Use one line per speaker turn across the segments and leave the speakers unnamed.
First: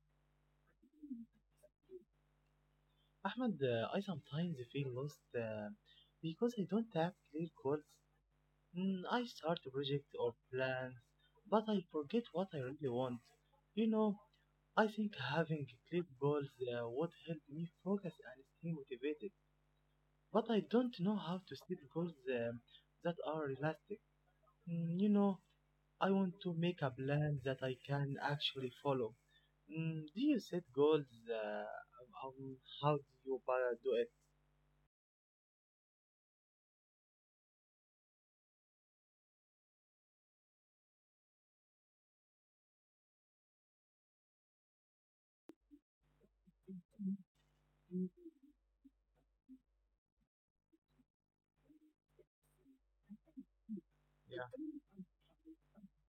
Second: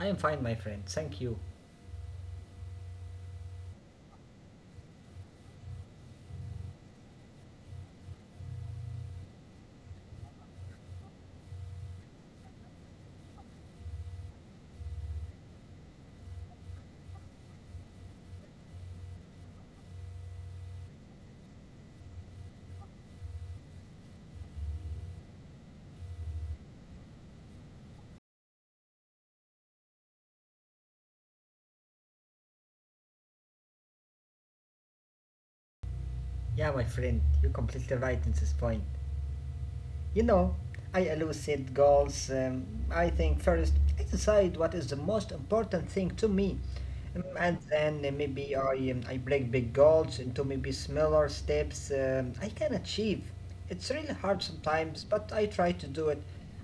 I am fine, my friend. Thank you.
Ahmed, I sometimes feel lost because I don't have clear goals. I start a project or plans, but I forget what I really want. You know, I think having clear goals would help me focus and stay motivated. But I don't know how to set goals um that are realistic. You know, I want to make a plan that I can actually follow. Do you set goals? Um, how do you para do it?
Yeah, my friend, you're completely right in this point. You know, I elucidate goals. I think first I decide what is the most important thing to me. And then maybe I break big goals into maybe smaller steps I can achieve. It's really hard
Yeah,
sometimes, but I try to do it.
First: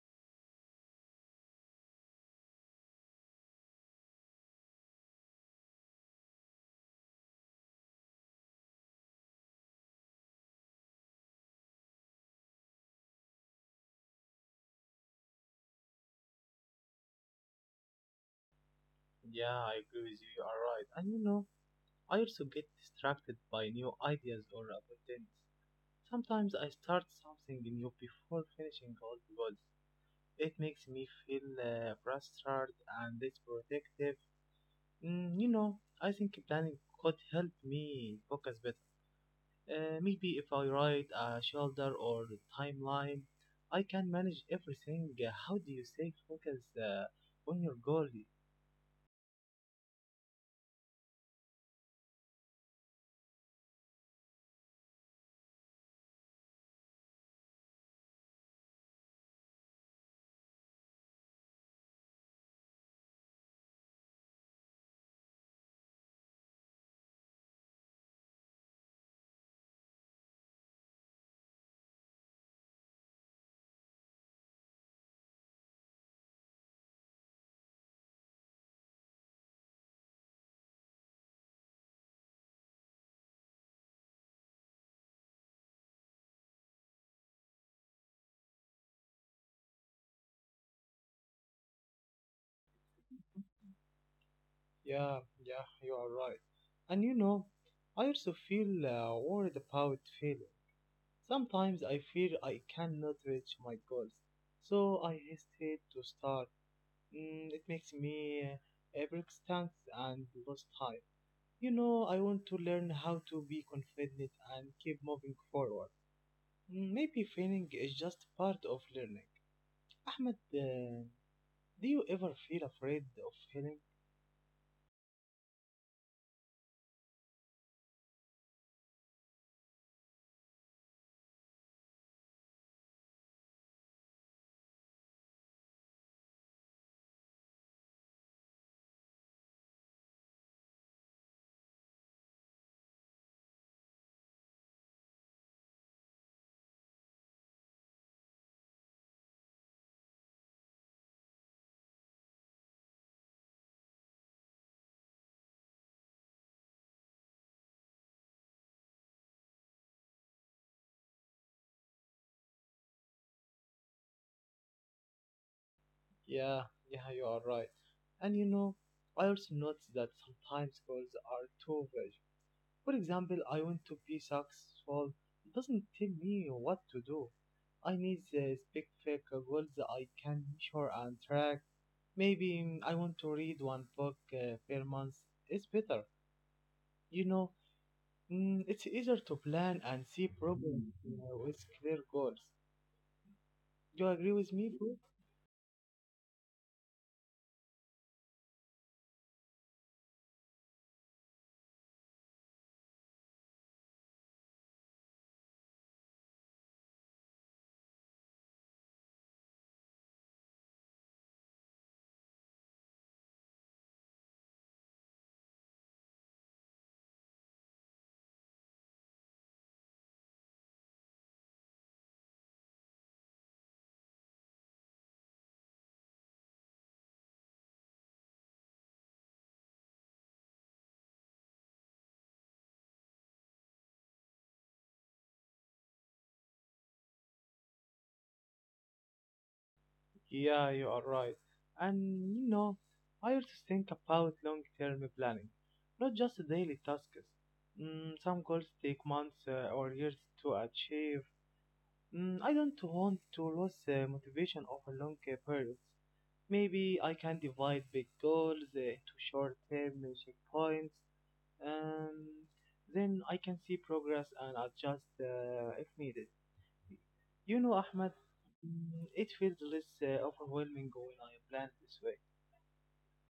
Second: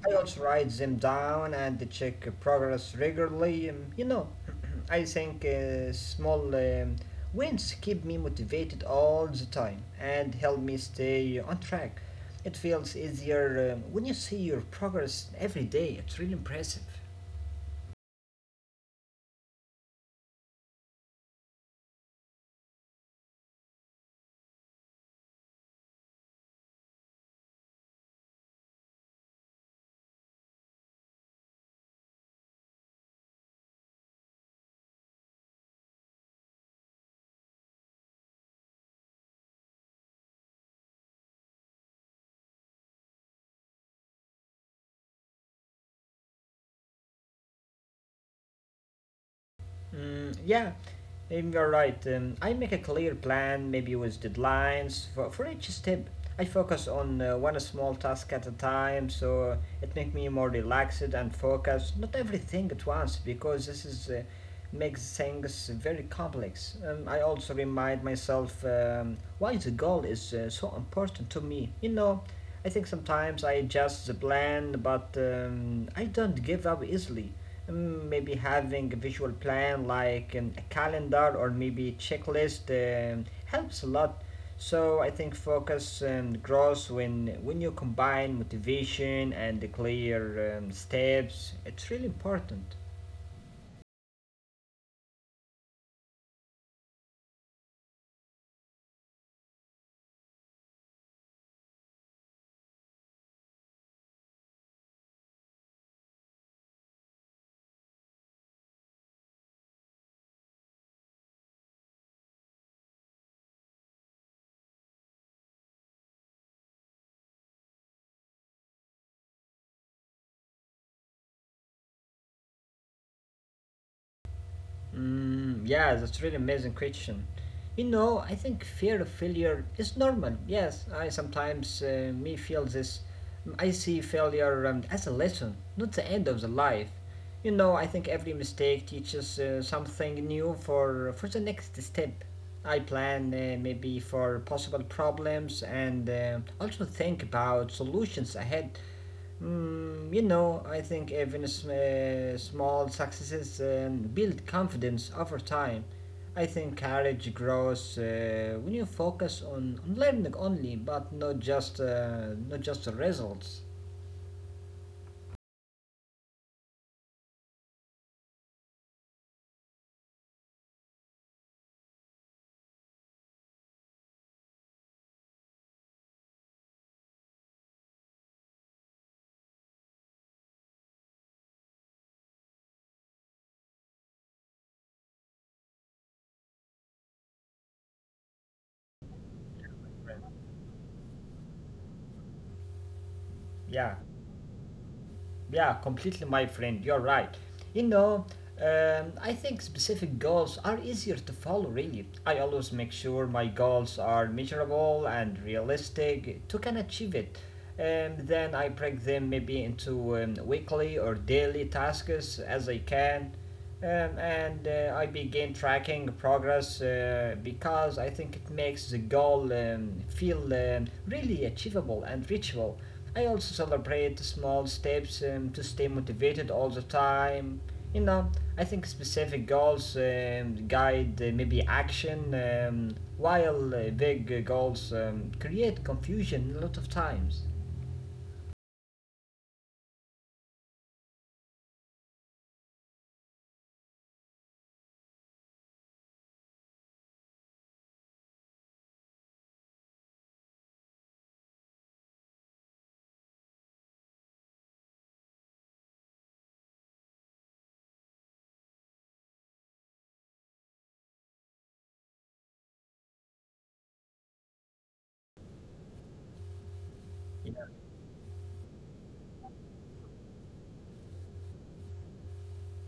I also write them down and check progress regularly. You know, I think small wins keep me motivated all the time and help me stay on track. It feels easier when you see your progress every day. It's really impressive.
yeah, I agree with you. You are right. And you know, I also get distracted by new ideas or opportunities. Sometimes I start something new before finishing all the goals. It makes me feel frustrated and it's protective. You know, I think planning could help me focus better. Maybe if I write a shoulder or timeline, I can manage everything. How do you stay focused on your goal?
Yeah, you're right. I make a clear plan, maybe with deadlines for each step. I focus on one small task at a time, so it makes me more relaxed and focused. Not everything at once, because this is makes things very complex. I also remind myself why the goal is so important to me. You know, I think sometimes I adjust the plan, but I don't give up easily. Maybe having a visual plan like a calendar or maybe checklist helps a lot. So I think focus and growth when you combine motivation and the clear steps, it's really important.
Yeah, you are right. And you know, I also feel worried about failing. Sometimes I feel I cannot reach my goals, so I hesitate to start. It makes me persistent and lose time. You know, I want to learn how to be confident and keep moving forward. Maybe failing is just part of learning. Ahmed, do you ever feel afraid of failing?
Yeah, that's really amazing question. You know, I think fear of failure is normal. Yes, I sometimes me feel this. I see failure as a lesson, not the end of the life. You know, I think every mistake teaches something new for the next step. I plan maybe for possible problems and also think about solutions ahead. You know, I think even small successes build confidence over time. I think courage grows when you focus on learning only, but not just the results.
Yeah, yeah, you are right. And you know, I also notice that sometimes goals are too vague. For example, I want to be successful. It doesn't tell me what to do. I need specific goals that I can measure and track. Maybe I want to read one book per month. It's better. You know, it's easier to plan and see problems with clear goals. Do you agree
Yeah.
with me, bro?
Yeah, completely, my friend. You're right. You know, I think specific goals are easier to follow, really. I always make sure my goals are measurable and realistic to can achieve it. Then I break them maybe into weekly or daily tasks as I can. And I begin tracking progress because I think it makes the goal feel really achievable and reachable. I also celebrate the small steps to stay motivated all the time. You know, I think specific goals guide maybe action, while big goals create confusion a lot of times.
Yeah, you are right. And you know, I also think about long-term planning, not just daily tasks. Some goals take months or years to achieve. I don't want to lose motivation over long periods. Maybe I can divide big goals into short-term checkpoints. Um, then I can see progress and adjust if needed. You know, Ahmed, it feels less overwhelming when I plan this way.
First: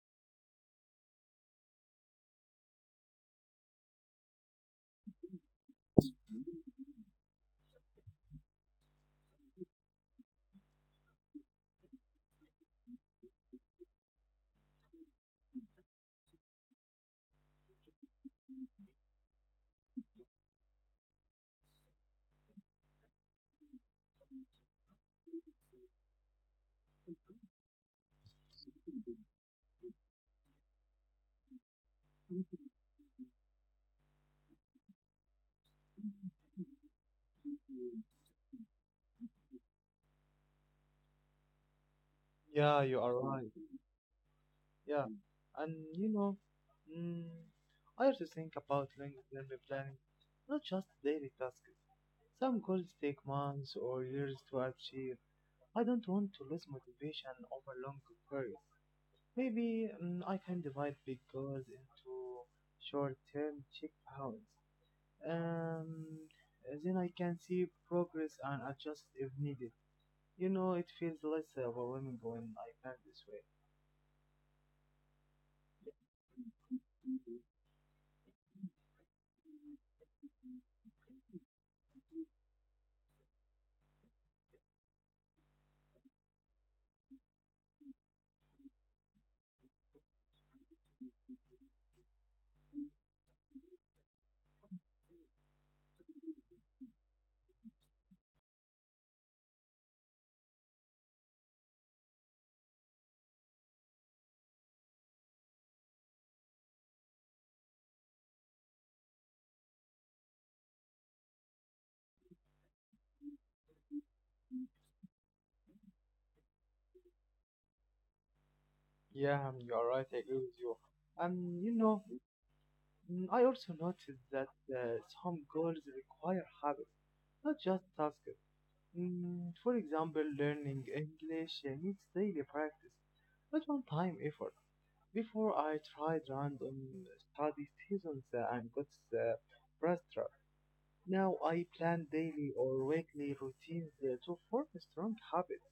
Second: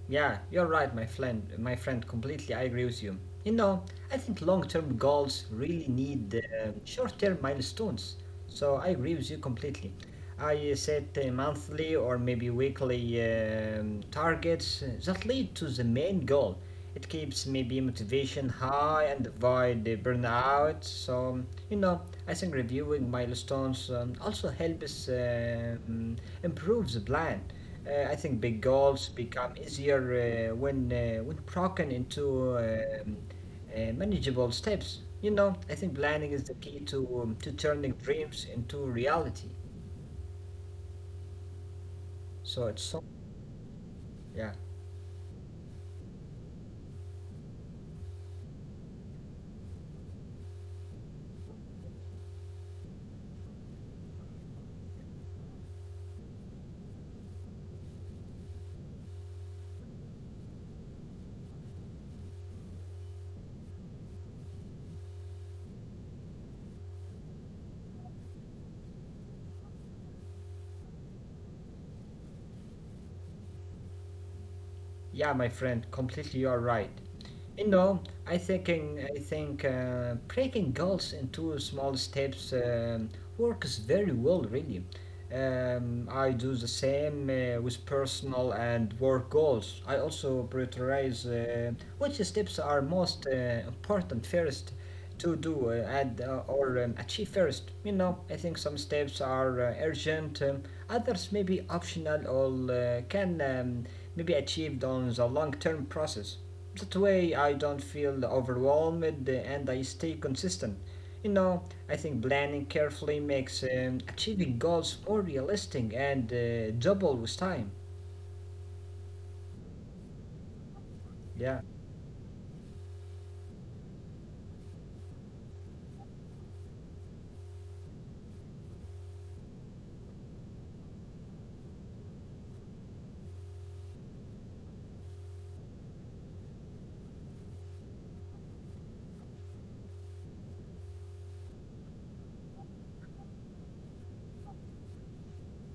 Yeah, you're right, my friend. My friend, completely, I agree with you. You know, I think long-term goals really need short-term milestones. So I agree with you completely. I set monthly or maybe weekly targets that lead to the main goal. It keeps maybe motivation high and avoid the burnout. So you know, I think reviewing milestones also helps improve the plan. I think big goals become easier uh, when broken into manageable steps. You know, I think planning is the key to turning dreams into reality. So
Yeah,
it's
you
so
are right.
yeah.
Yeah. And you know, mm, I also think about long-term planning, not just daily tasks. Some goals take months or years to achieve. I don't want to lose motivation over long periods. Maybe I can divide big goals into short-term checkpoints. Um, then I can see progress and adjust if needed. You know, it feels less overwhelming when I plan this way.
Yeah, my friend, completely you're right. You know, I think breaking goals into small steps works very well, really. I do the same with personal and work goals. I also prioritize which steps are most important first to do and or achieve first. You know, I think some steps are urgent, others may be optional or can maybe achieved on the long term process. That way I don't feel overwhelmed and I stay consistent. You know, I think planning carefully makes achieving goals more realistic and double with time.
Yeah, you are right. I agree with you.
Yeah.
You know, I also noticed that some goals require habits, not just tasks. For example, learning English needs daily practice, not one-time effort. Before I tried random study seasons and got uh, frustrated. Now I plan daily or weekly routines to form strong habits.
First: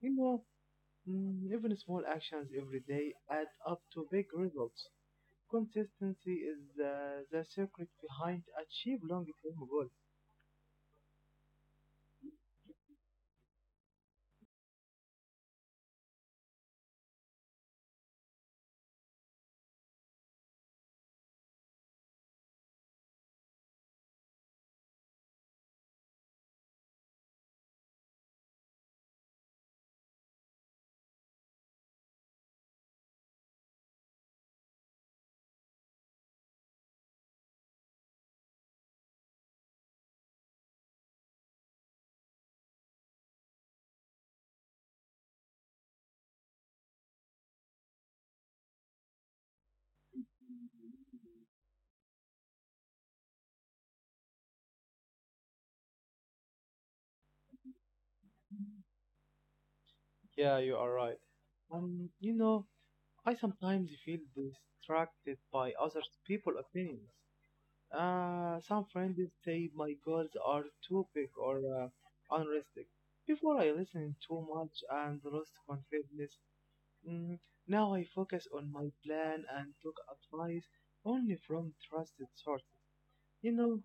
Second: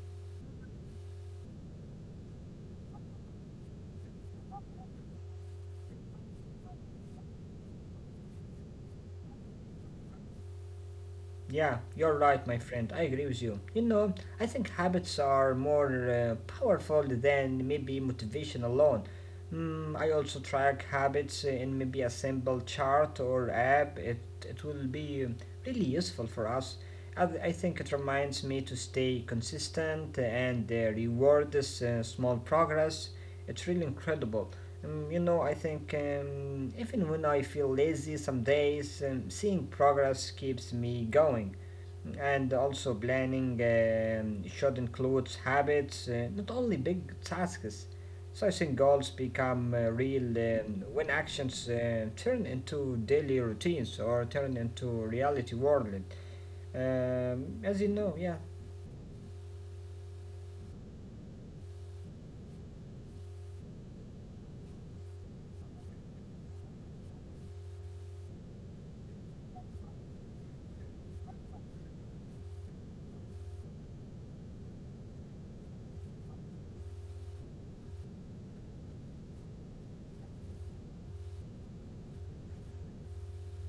You know, even small actions every day add up to big results. Consistency is the secret behind achieve long-term goals.
Yeah, you're right, my friend. I agree with you. You know, I think habits are more powerful than maybe motivation alone. I also track habits in maybe a simple chart or app. It will be really useful for us. I think it reminds me to stay consistent and reward this small progress. It's really incredible. You know, I think even when I feel lazy some days, seeing progress keeps me going. And also, planning should include habits, not only big tasks. So I think goals become real when actions turn into daily routines or turn into reality world. As you know, yeah,
Yeah, you are right. You know, I sometimes feel distracted by other people's opinions. Some friends say my goals are too big or unrealistic. Before I listened too much and lost confidence. Mm, now I focus on my plan and took advice only from trusted sources. You know,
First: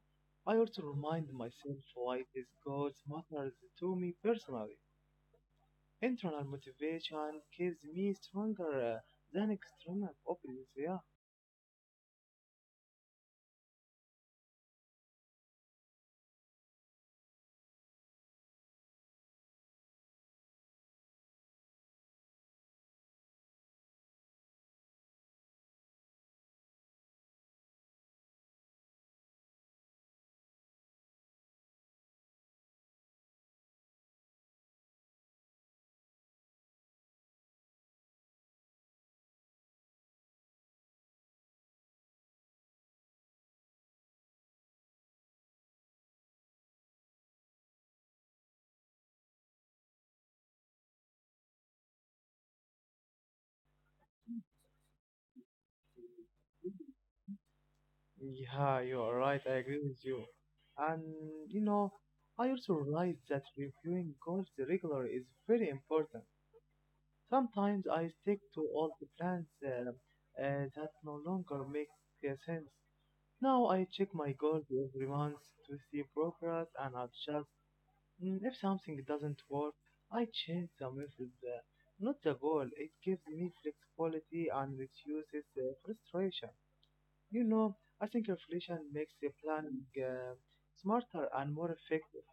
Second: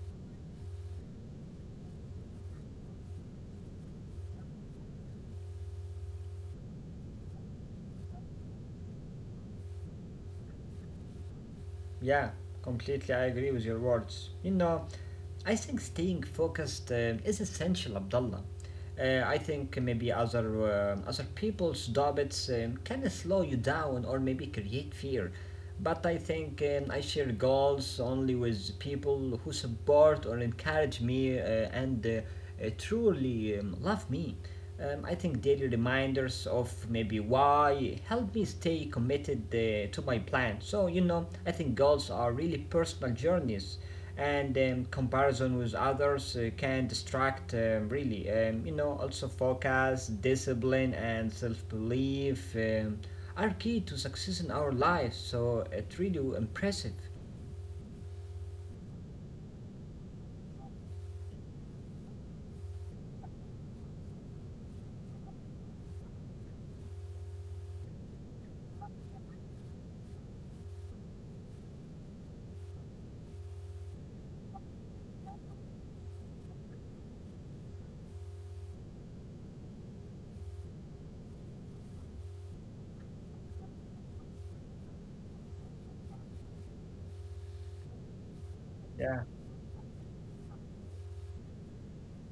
I also remind myself why these goals matters to me personally. Internal motivation keeps me stronger than external opinions. Yeah.
yeah, completely. I agree with your words. You know, I think staying focused is essential, Abdullah. I think maybe other people's doubts can slow you down or maybe create fear. But I think I share goals only with people who support or encourage me and truly love me. I think daily reminders of maybe why help me stay committed to my plan. So, you know, I think goals are really personal journeys, and comparison with others can distract, really. You know, also focus, discipline, and self belief are key to success in our lives. So, it's really impressive.
Yeah, you are right. I agree with you. And you know, I also realize that reviewing goals regularly is very important. Sometimes I stick to all the plans that no longer make sense. Now I check my goals every month to see progress and adjust. If something doesn't work, I change the method, not the goal. It gives me flexibility and reduces frustration. You know, I think inflation makes
Yeah.
the planning smarter and more effective.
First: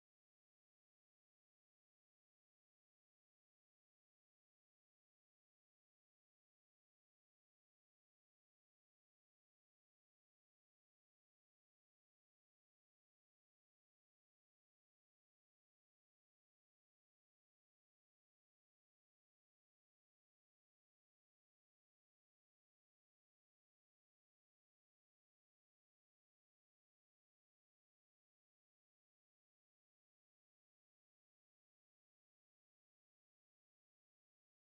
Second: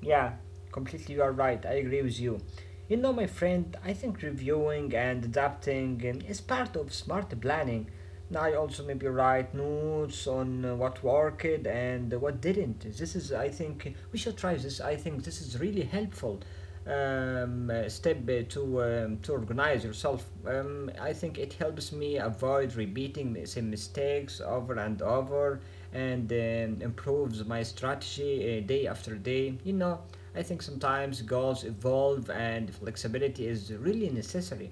Yeah, completely you are right. I agree with you. You know, my friend, I think reviewing and adapting is part of smart planning. Now, I also maybe write notes on what worked and what didn't. This is, I think, we should try this. I think this is really helpful step to to organize yourself. I think it helps me avoid repeating the same mistakes over and over and improves my strategy day after day. You know, I think sometimes goals evolve and flexibility is really necessary.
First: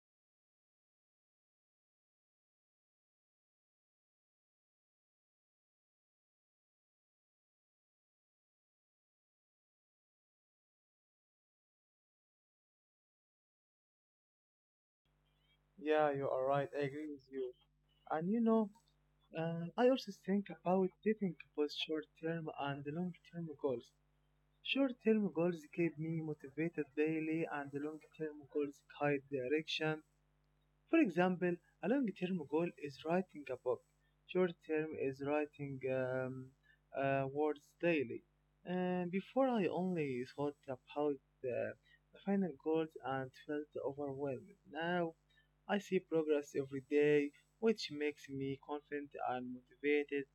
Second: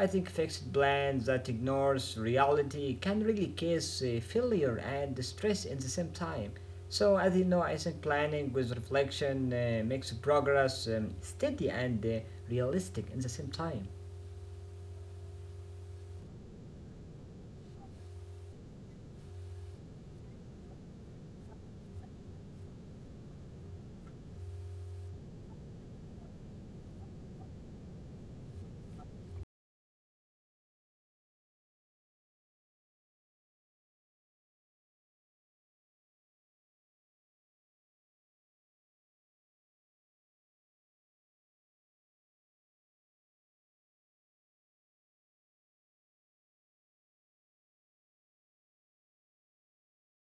I think fixed plans that ignores reality can really cause failure and stress at the same time. So as you know, I think planning with reflection makes progress steady and realistic at the same time.
Yeah, you are right. I agree with you. And you know, I also think about setting both short-term and long-term goals. Short-term goals keep me motivated daily, and the long-term goals guide direction. For example, a long term goal is writing a book, short term is writing words daily. And before, I only thought about the, the final goals and felt overwhelmed. Now, I see progress every day, which makes me confident and motivated.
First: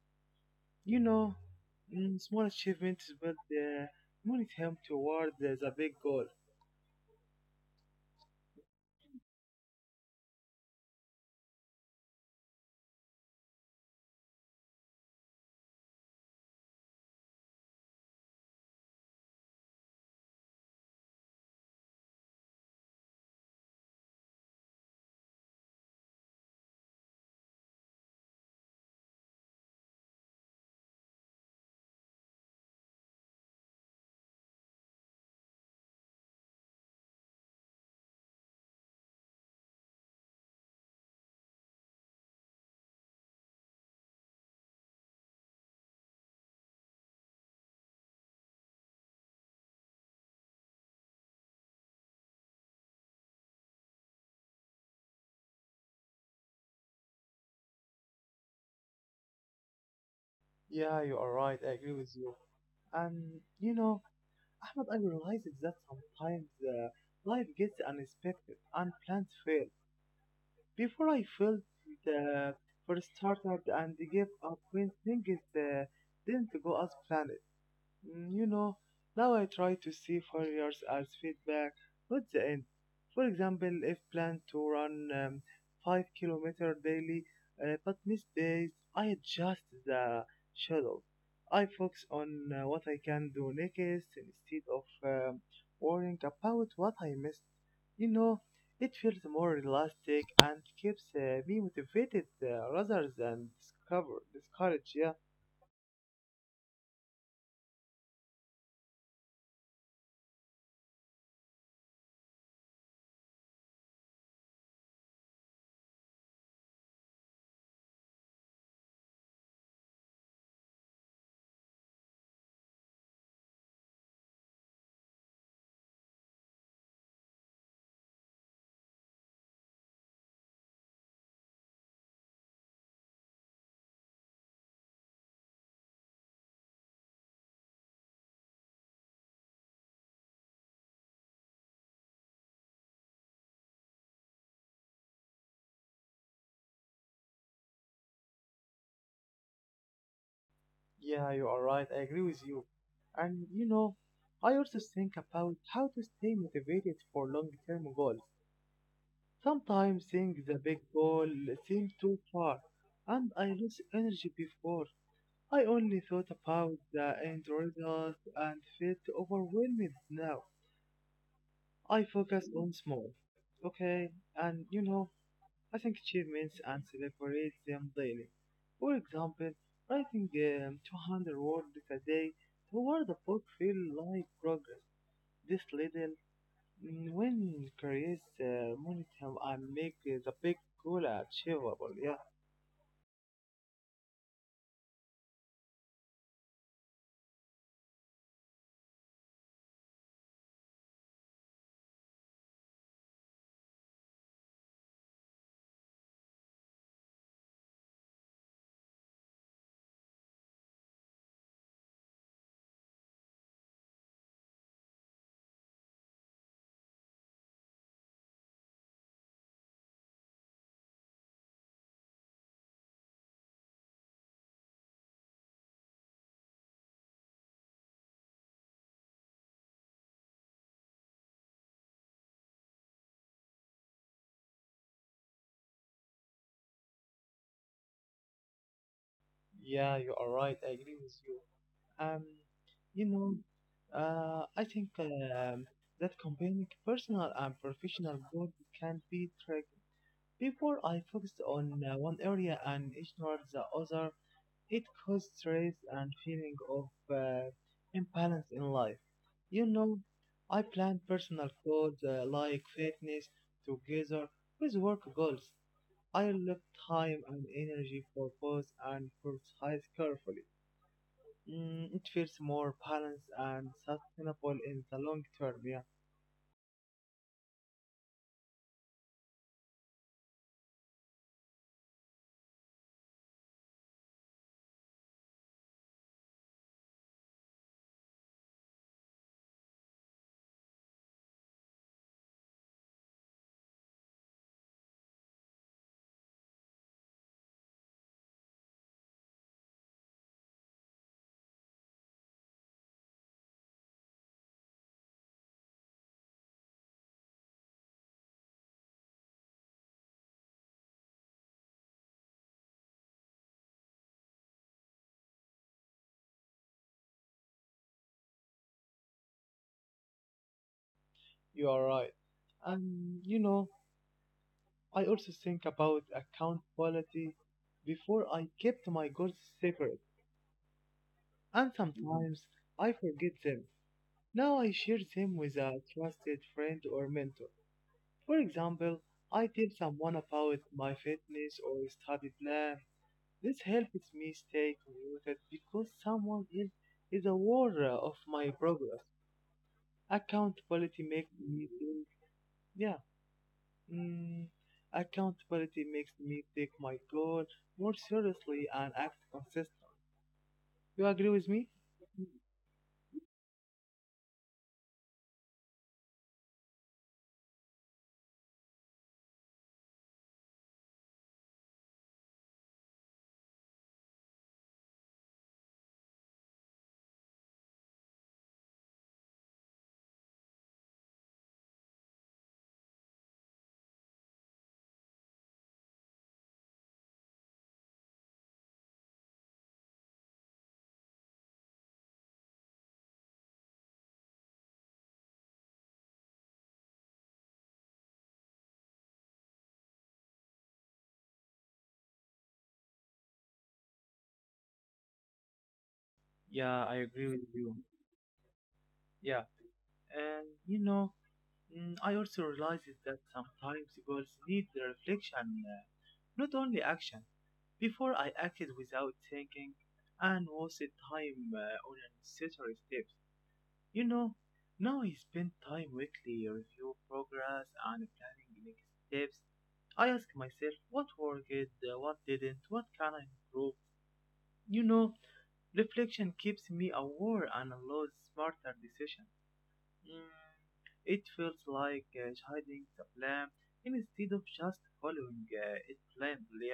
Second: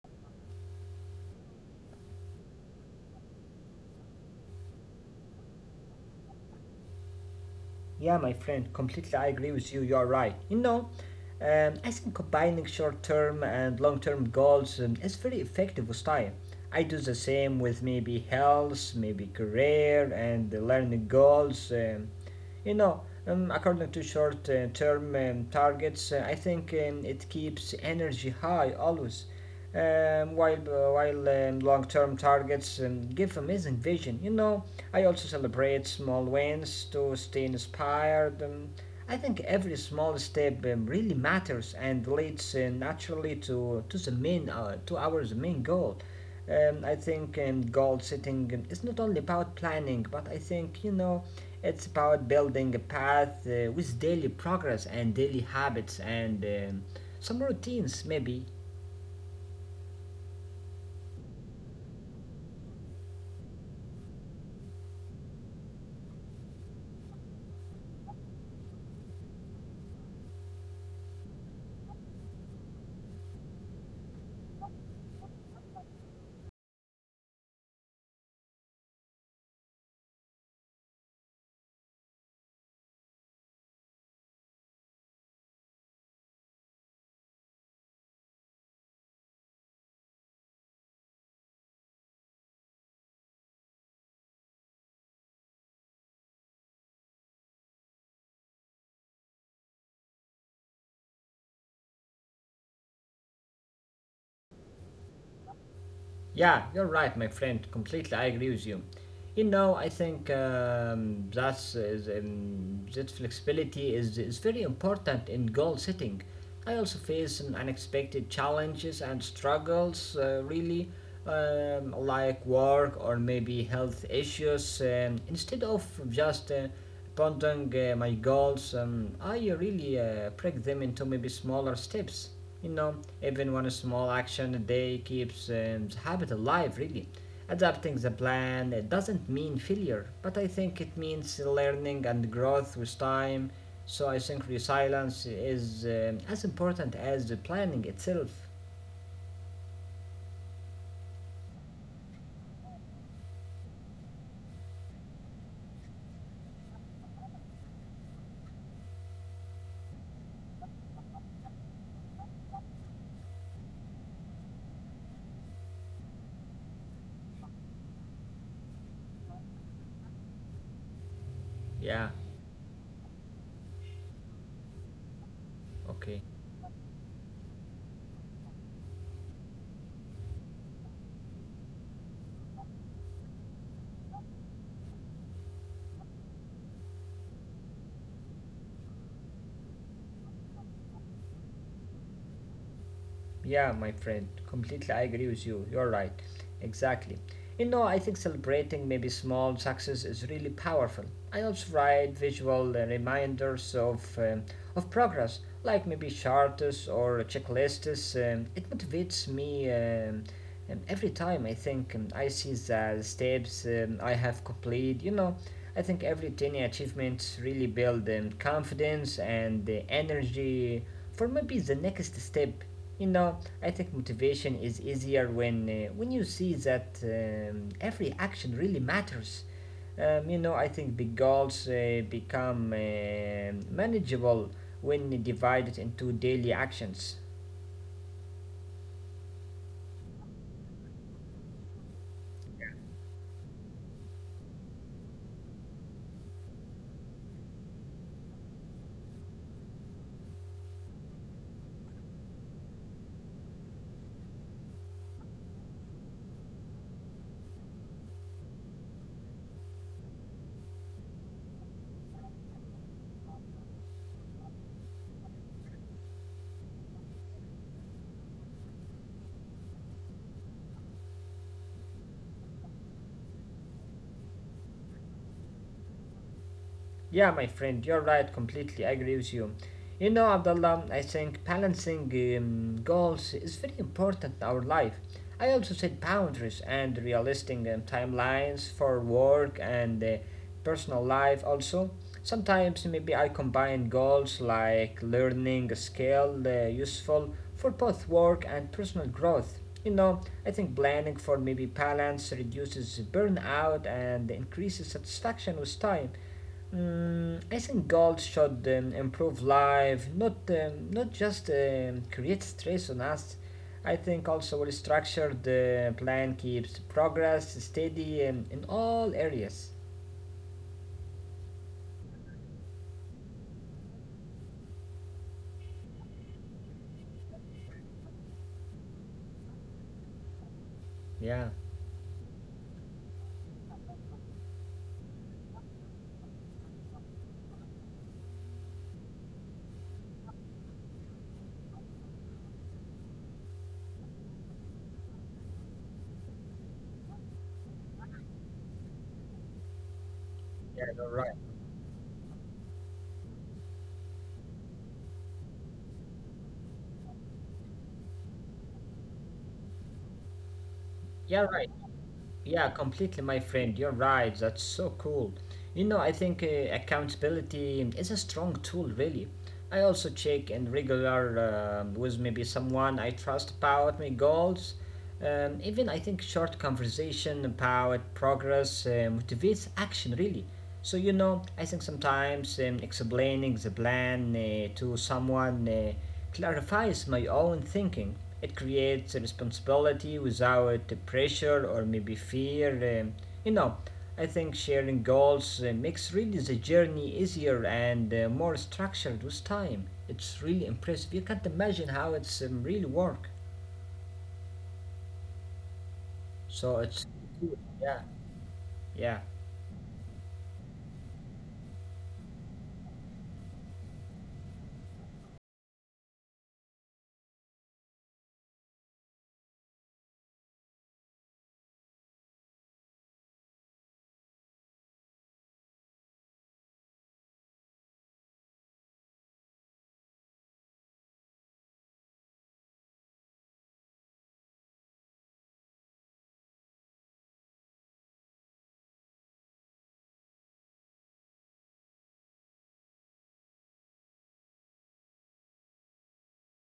You know, small achievements build the momentum towards the big goal.
Yeah, my friend, completely I agree with you. You're right. You know, I think combining short term and long term goals is very effective with time. I do the same with maybe health, maybe career, and the learning goals. You know, according to short term targets, I think it keeps energy high always, while long term targets give amazing vision. You know, I also celebrate small wins to stay inspired. I think every small step really matters and leads naturally to the main, to our main goal. I think goal setting is not only about planning, but I think you know it's about building a path with daily progress and daily habits and some routines, maybe.
Yeah, you are right. I agree with you. And you know, Ahmed, I realized that sometimes life gets unexpected, unplanned fail. Before I felt uh, for started and gave up when things didn't go as planned. You know, now I try to see failures as feedback, not the end. For example, if planned to run 5-kilometer daily, but miss days, I adjust the schedule. I focus on what I can do next instead of worrying about what I missed. You know, it feels more elastic and keeps me motivated rather than discouraged. Yeah.
Yeah, you're right, my friend. Completely, I agree with you. You know, I think that flexibility is very important in goal setting. I also face an unexpected challenges and struggles, really, like work or maybe health issues. Instead of just pondering my goals, I really break them into maybe smaller steps. You know, even one small action a day keeps the habit alive, really. Adapting the plan, it doesn't mean failure, but I think it means learning and growth with time. So I think resilience is as important as the planning itself.
Yeah, you are right. I agree with you. And you know, I also think about how to stay motivated for long-term goals. Sometimes seeing the big goal seems too far, and I lose energy before. I only thought about the end result and felt overwhelmed now. I
Yeah,
focus on small. Okay, and you know, I think
okay.
achievements and celebrate them daily. For example, writing um, 200 words a day toward a book feel like progress. This little win creates momentum and make the big goal achievable. Yeah,
Yeah, my friend, completely I agree with you. You're right. Exactly. You know, I think celebrating maybe small success is really powerful. I also write visual reminders of progress, like maybe charts or checklists. It motivates me every time I see the steps I have completed. You know, I think every tiny achievements really build confidence and the energy for maybe the next step. You know, I think motivation is easier when you see that every action really matters. You know, I think big goals become manageable when divided into daily actions.
yeah, you are right. I agree with you. Um, you know, I think that combining personal and professional goals can be tricky. Before I focused on one area and ignored the other, it caused stress and feeling of imbalance in life. You know, I planned personal goals like fitness together with work goals. I look time and energy for both and prioritize carefully. It feels more balanced and sustainable in the long term. Yeah,
Yeah, my friend, you're right. Completely, I agree with you. You know, Abdullah, I think balancing goals is very important in our life. I also set boundaries and realistic timelines for work and personal life. Also, sometimes maybe I combine goals like learning a skill useful for both work and personal growth. You know, I think planning for maybe balance reduces burnout and increases satisfaction with time. I think goals should improve life, not just create stress on us. I think also a structured plan keeps progress steady in all areas.
you are right. And you know, I also think about account quality. Before I kept my goals separate,
Yeah,
and sometimes I forget them. Now I share them with a trusted friend or mentor. For example, I tell someone about my fitness or study plan. This helps me stay committed because someone else is aware of my progress.
yeah,
Accountability
you're right.
makes me think, yeah, Mm, accountability makes me take my goal more seriously and act consistent. You agree
Yeah,
with
right.
me?
Yeah, completely, my friend. You're right. That's so cool. You know, I think accountability is a strong tool, really. I also check in regular with maybe someone I trust about my goals. Even I think short conversation about progress motivates action, really. So you know, I think sometimes explaining the plan to someone clarifies my own thinking. It creates a responsibility without the pressure or maybe fear. You know, I think sharing goals makes really the journey easier and more structured with time. It's really impressive. You can't imagine how it's really work. So
Yeah, I
it's
agree with you.
yeah, yeah.
Yeah. And you know, I also realized that sometimes goals need the reflection, not only action. Before I acted without thinking and wasted time on unnecessary steps. You know, now I spend time weekly review progress and planning next steps. I ask myself what worked, what didn't, what can I improve. You know, reflection keeps me aware and allows smarter decisions. Mm, It feels like hiding the plan instead of just following it blindly.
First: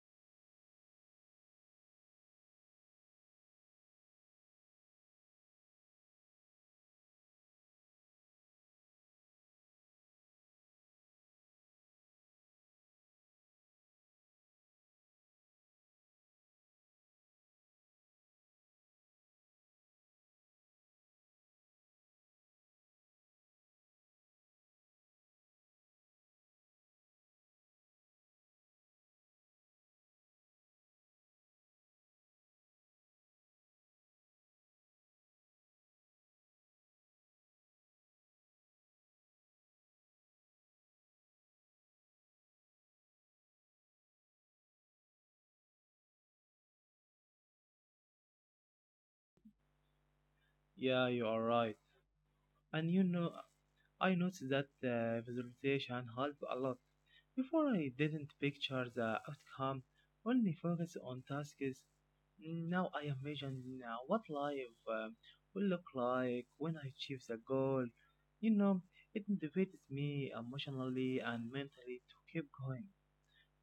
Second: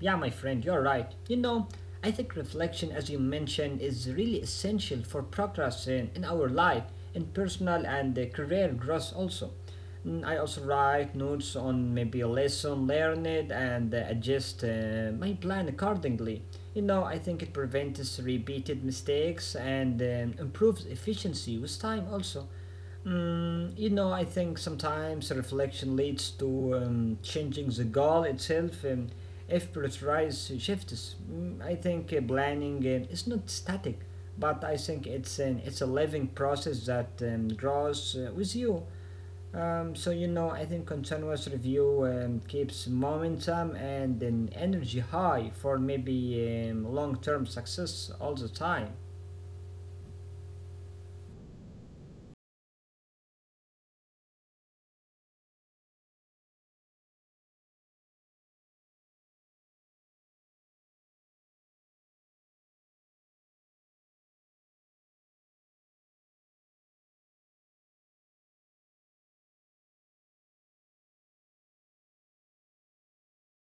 Yeah, my friend, you're right. You know, I think reflection, as you mentioned, is really essential for progress in our life, in personal and career growth also. Mm, I also write notes on maybe a lesson learned and adjust my plan accordingly. You know, I think it prevents repeated mistakes and improves efficiency with time also. Mm, you know, I think sometimes reflection leads to changing the goal itself. If prioritize shifts, I think planning is not static, but I think it's a living process that grows with you. So you know, I think continuous review keeps momentum and an energy high for maybe long-term success all the time.
Yeah, you are right. And you know, I noticed that the visualization helped a lot. Before I didn't picture the outcome, only focus on tasks. Now I imagine what life will look like when I achieve the goal. You know, it motivates me emotionally and mentally to keep going.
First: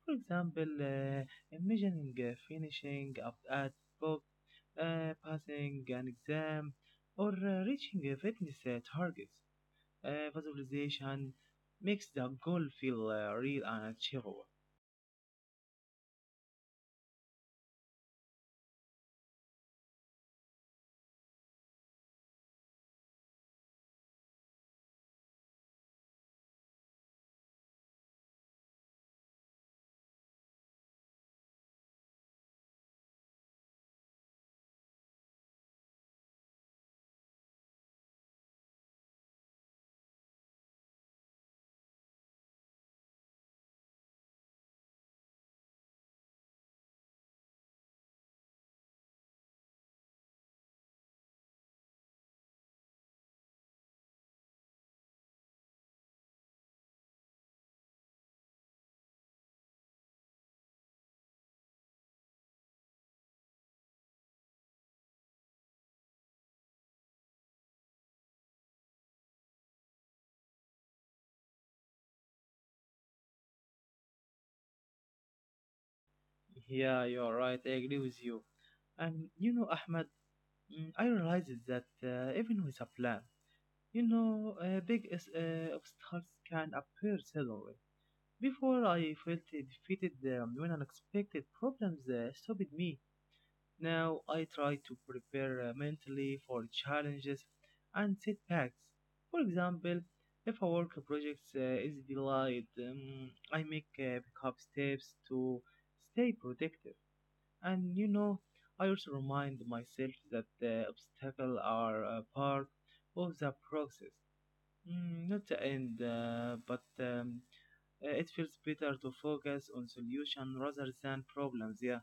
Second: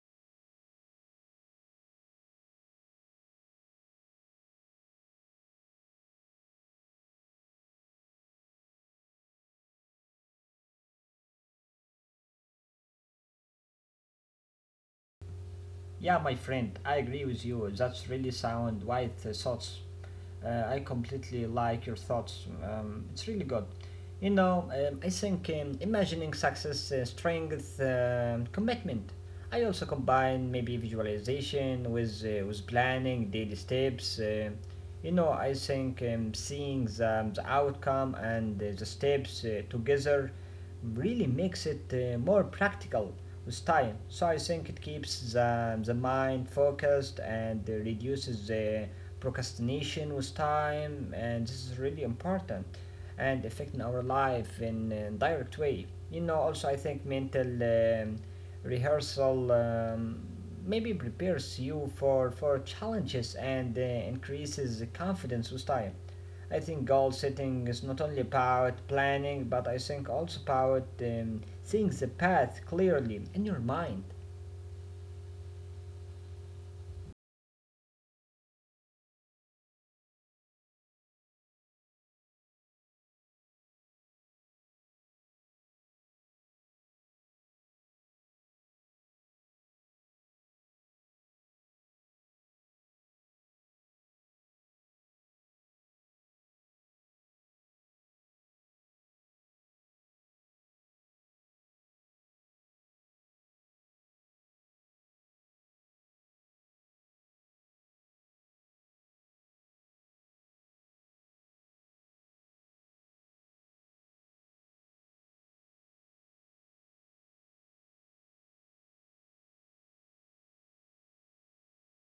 For example, imagining finishing up at book, passing an exam, or reaching a fitness targets. Visualization makes the goal feel real and achievable.
Yeah, my friend, I agree with you. That's really sound, wide thoughts. I completely like your thoughts. It's really good. You know, I think imagining success, strength, commitment. I also combine maybe visualization with planning, daily steps. You know, I think seeing the outcome and the steps together really makes it more practical with time. So I think it keeps the mind focused and reduces the procrastination with time, and this is really important and affecting our life in a direct way. You know, also I think mental rehearsal maybe prepares you for challenges and increases the confidence with time. I think goal setting is not only about planning, but I think also about seeing the path clearly in your mind.
Yeah, you're right. I agree with you. And you know, Ahmed, I realized that even with a plan, you know, obstacles can appear suddenly. Before I felt defeated when unexpected problems stopped me. Now I try to prepare mentally for challenges and setbacks. For example, if a work project is delayed, I make backup steps to stay protected. And you know, I also remind myself that the obstacles are part of the process. Not the end, but it feels better to focus on solution rather than problems. Yeah,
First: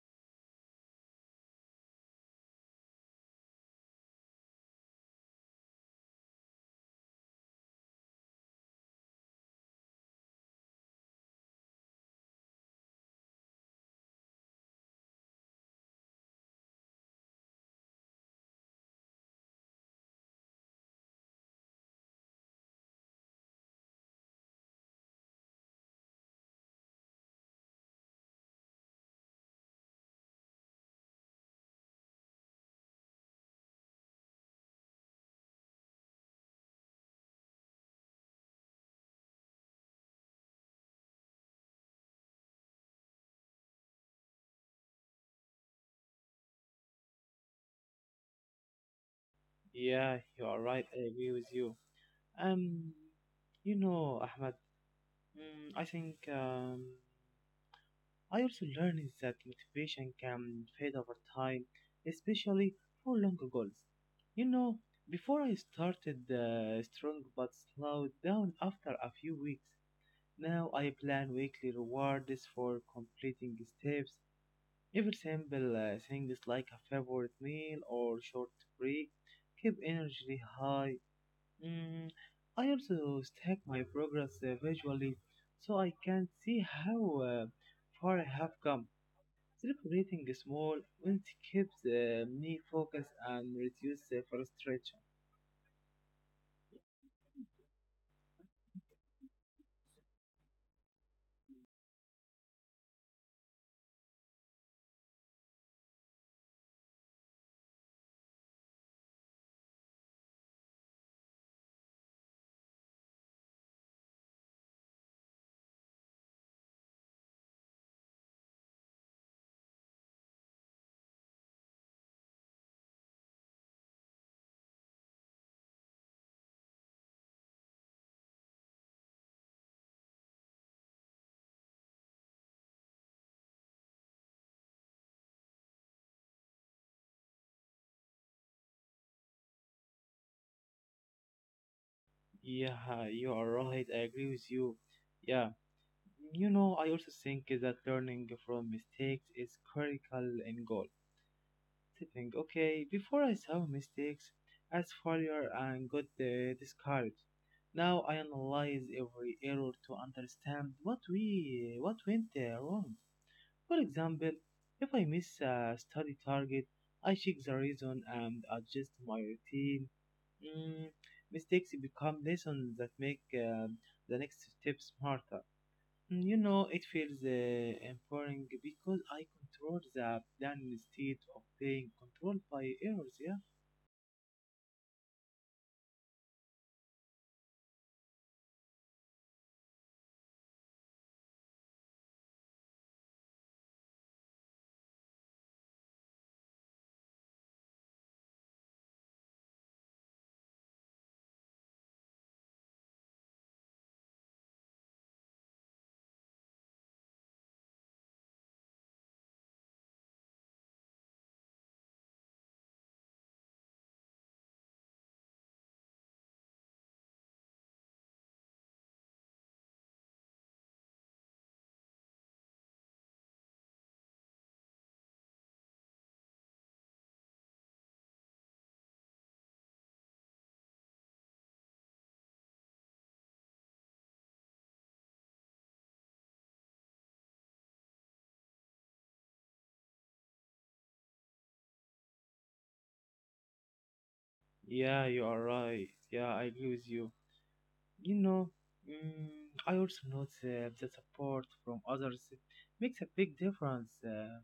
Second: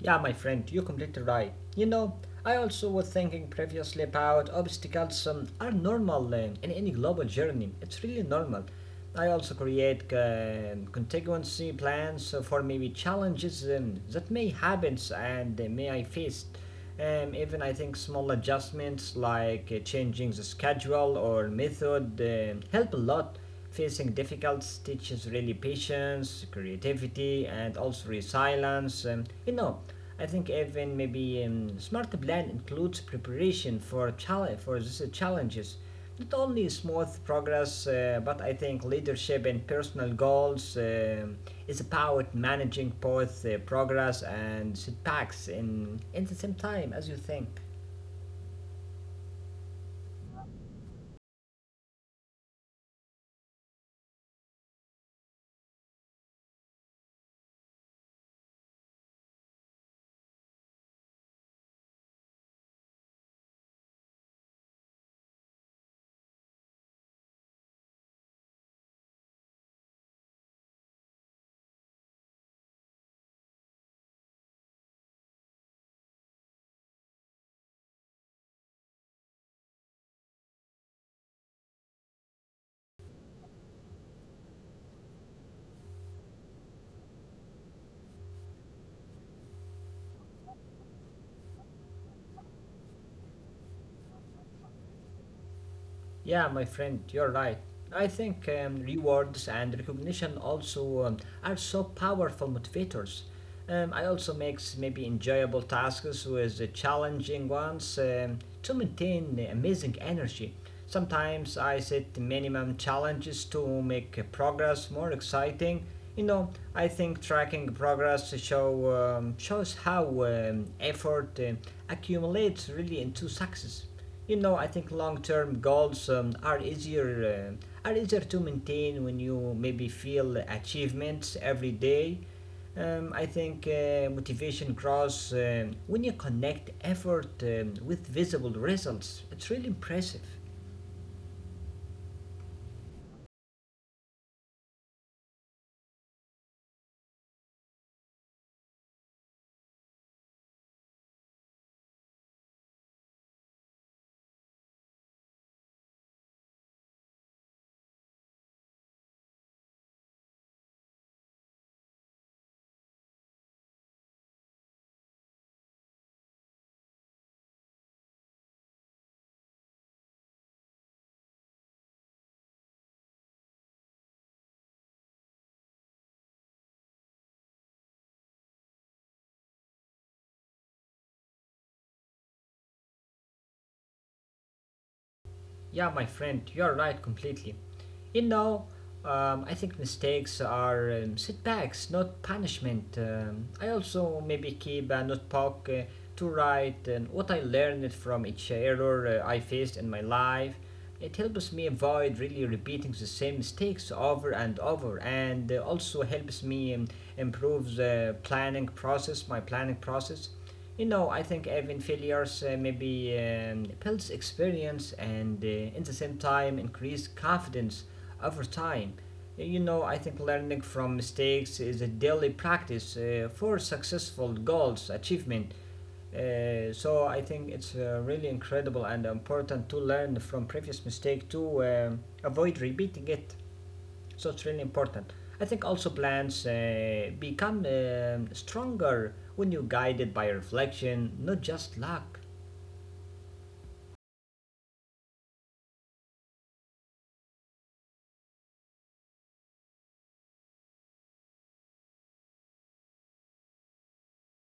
Yeah, my friend, you're completely right. You know, I also was thinking previously about obstacles are normal in any global journey. It's really normal. I also create contingency plans for maybe challenges that may happen and may I face. Even I think small adjustments like changing the schedule or method help a lot. Facing difficult teaches really patience, creativity, and also resilience. You know, I think even maybe smart plan includes preparation for these challenges. Not only smooth progress, but I think leadership and personal goals is about managing both progress and setbacks in the same time as you think.
yeah, you are right. I agree with you. Um, you know, Ahmed, I think I also learned that motivation can fade over time, especially for longer goals. You know, before I started strong but slowed down after a few weeks. Now I plan weekly rewards for completing steps. Even simple things like a favorite meal or short break keep energy high. Mm, I also stack my progress visually so I can see how far I have come. Celebrating small wins keeps me focused and reduce frustration.
Yeah, my friend, you're right. I think rewards and recognition also are so powerful motivators. I also makes maybe enjoyable tasks with challenging ones to maintain amazing energy. Sometimes I set minimum challenges to make progress more exciting. You know, I think tracking progress shows how effort accumulates really into success. You know, I think long-term goals are easier to maintain when you maybe feel achievements every day. I think motivation grows when you connect effort with visible results. It's really impressive.
Yeah, you are right. I agree with you. Yeah, I also think that learning from mistakes is critical in goal. Think, okay, before I saw mistakes as failure and got discouraged. Now I analyze every error to understand what went wrong. For example, if I miss a study target, I check the reason and adjust my routine. Mm, Mistakes become lessons that make the next step smarter. It feels empowering because I control the plan instead of being controlled by errors, yeah?
Yeah, my friend, you're right completely. You know, I think mistakes are setbacks, not punishment. I also maybe keep a notebook to write and what I learned from each error I faced in my life. It helps me avoid really repeating the same mistakes over and over, and also helps me improve the planning process, my planning process. You know, I think even failures maybe builds experience and at the same time increase confidence over time. You know, I think learning from mistakes is a daily practice for successful goals achievement. So I think it's really incredible and important to learn from previous mistake to avoid repeating it. So it's really important. I think also plans become stronger when you're guided by reflection, not just luck.
Yeah, you are right. Yeah, I agree with you. You know, I also notice the support from others makes a big difference.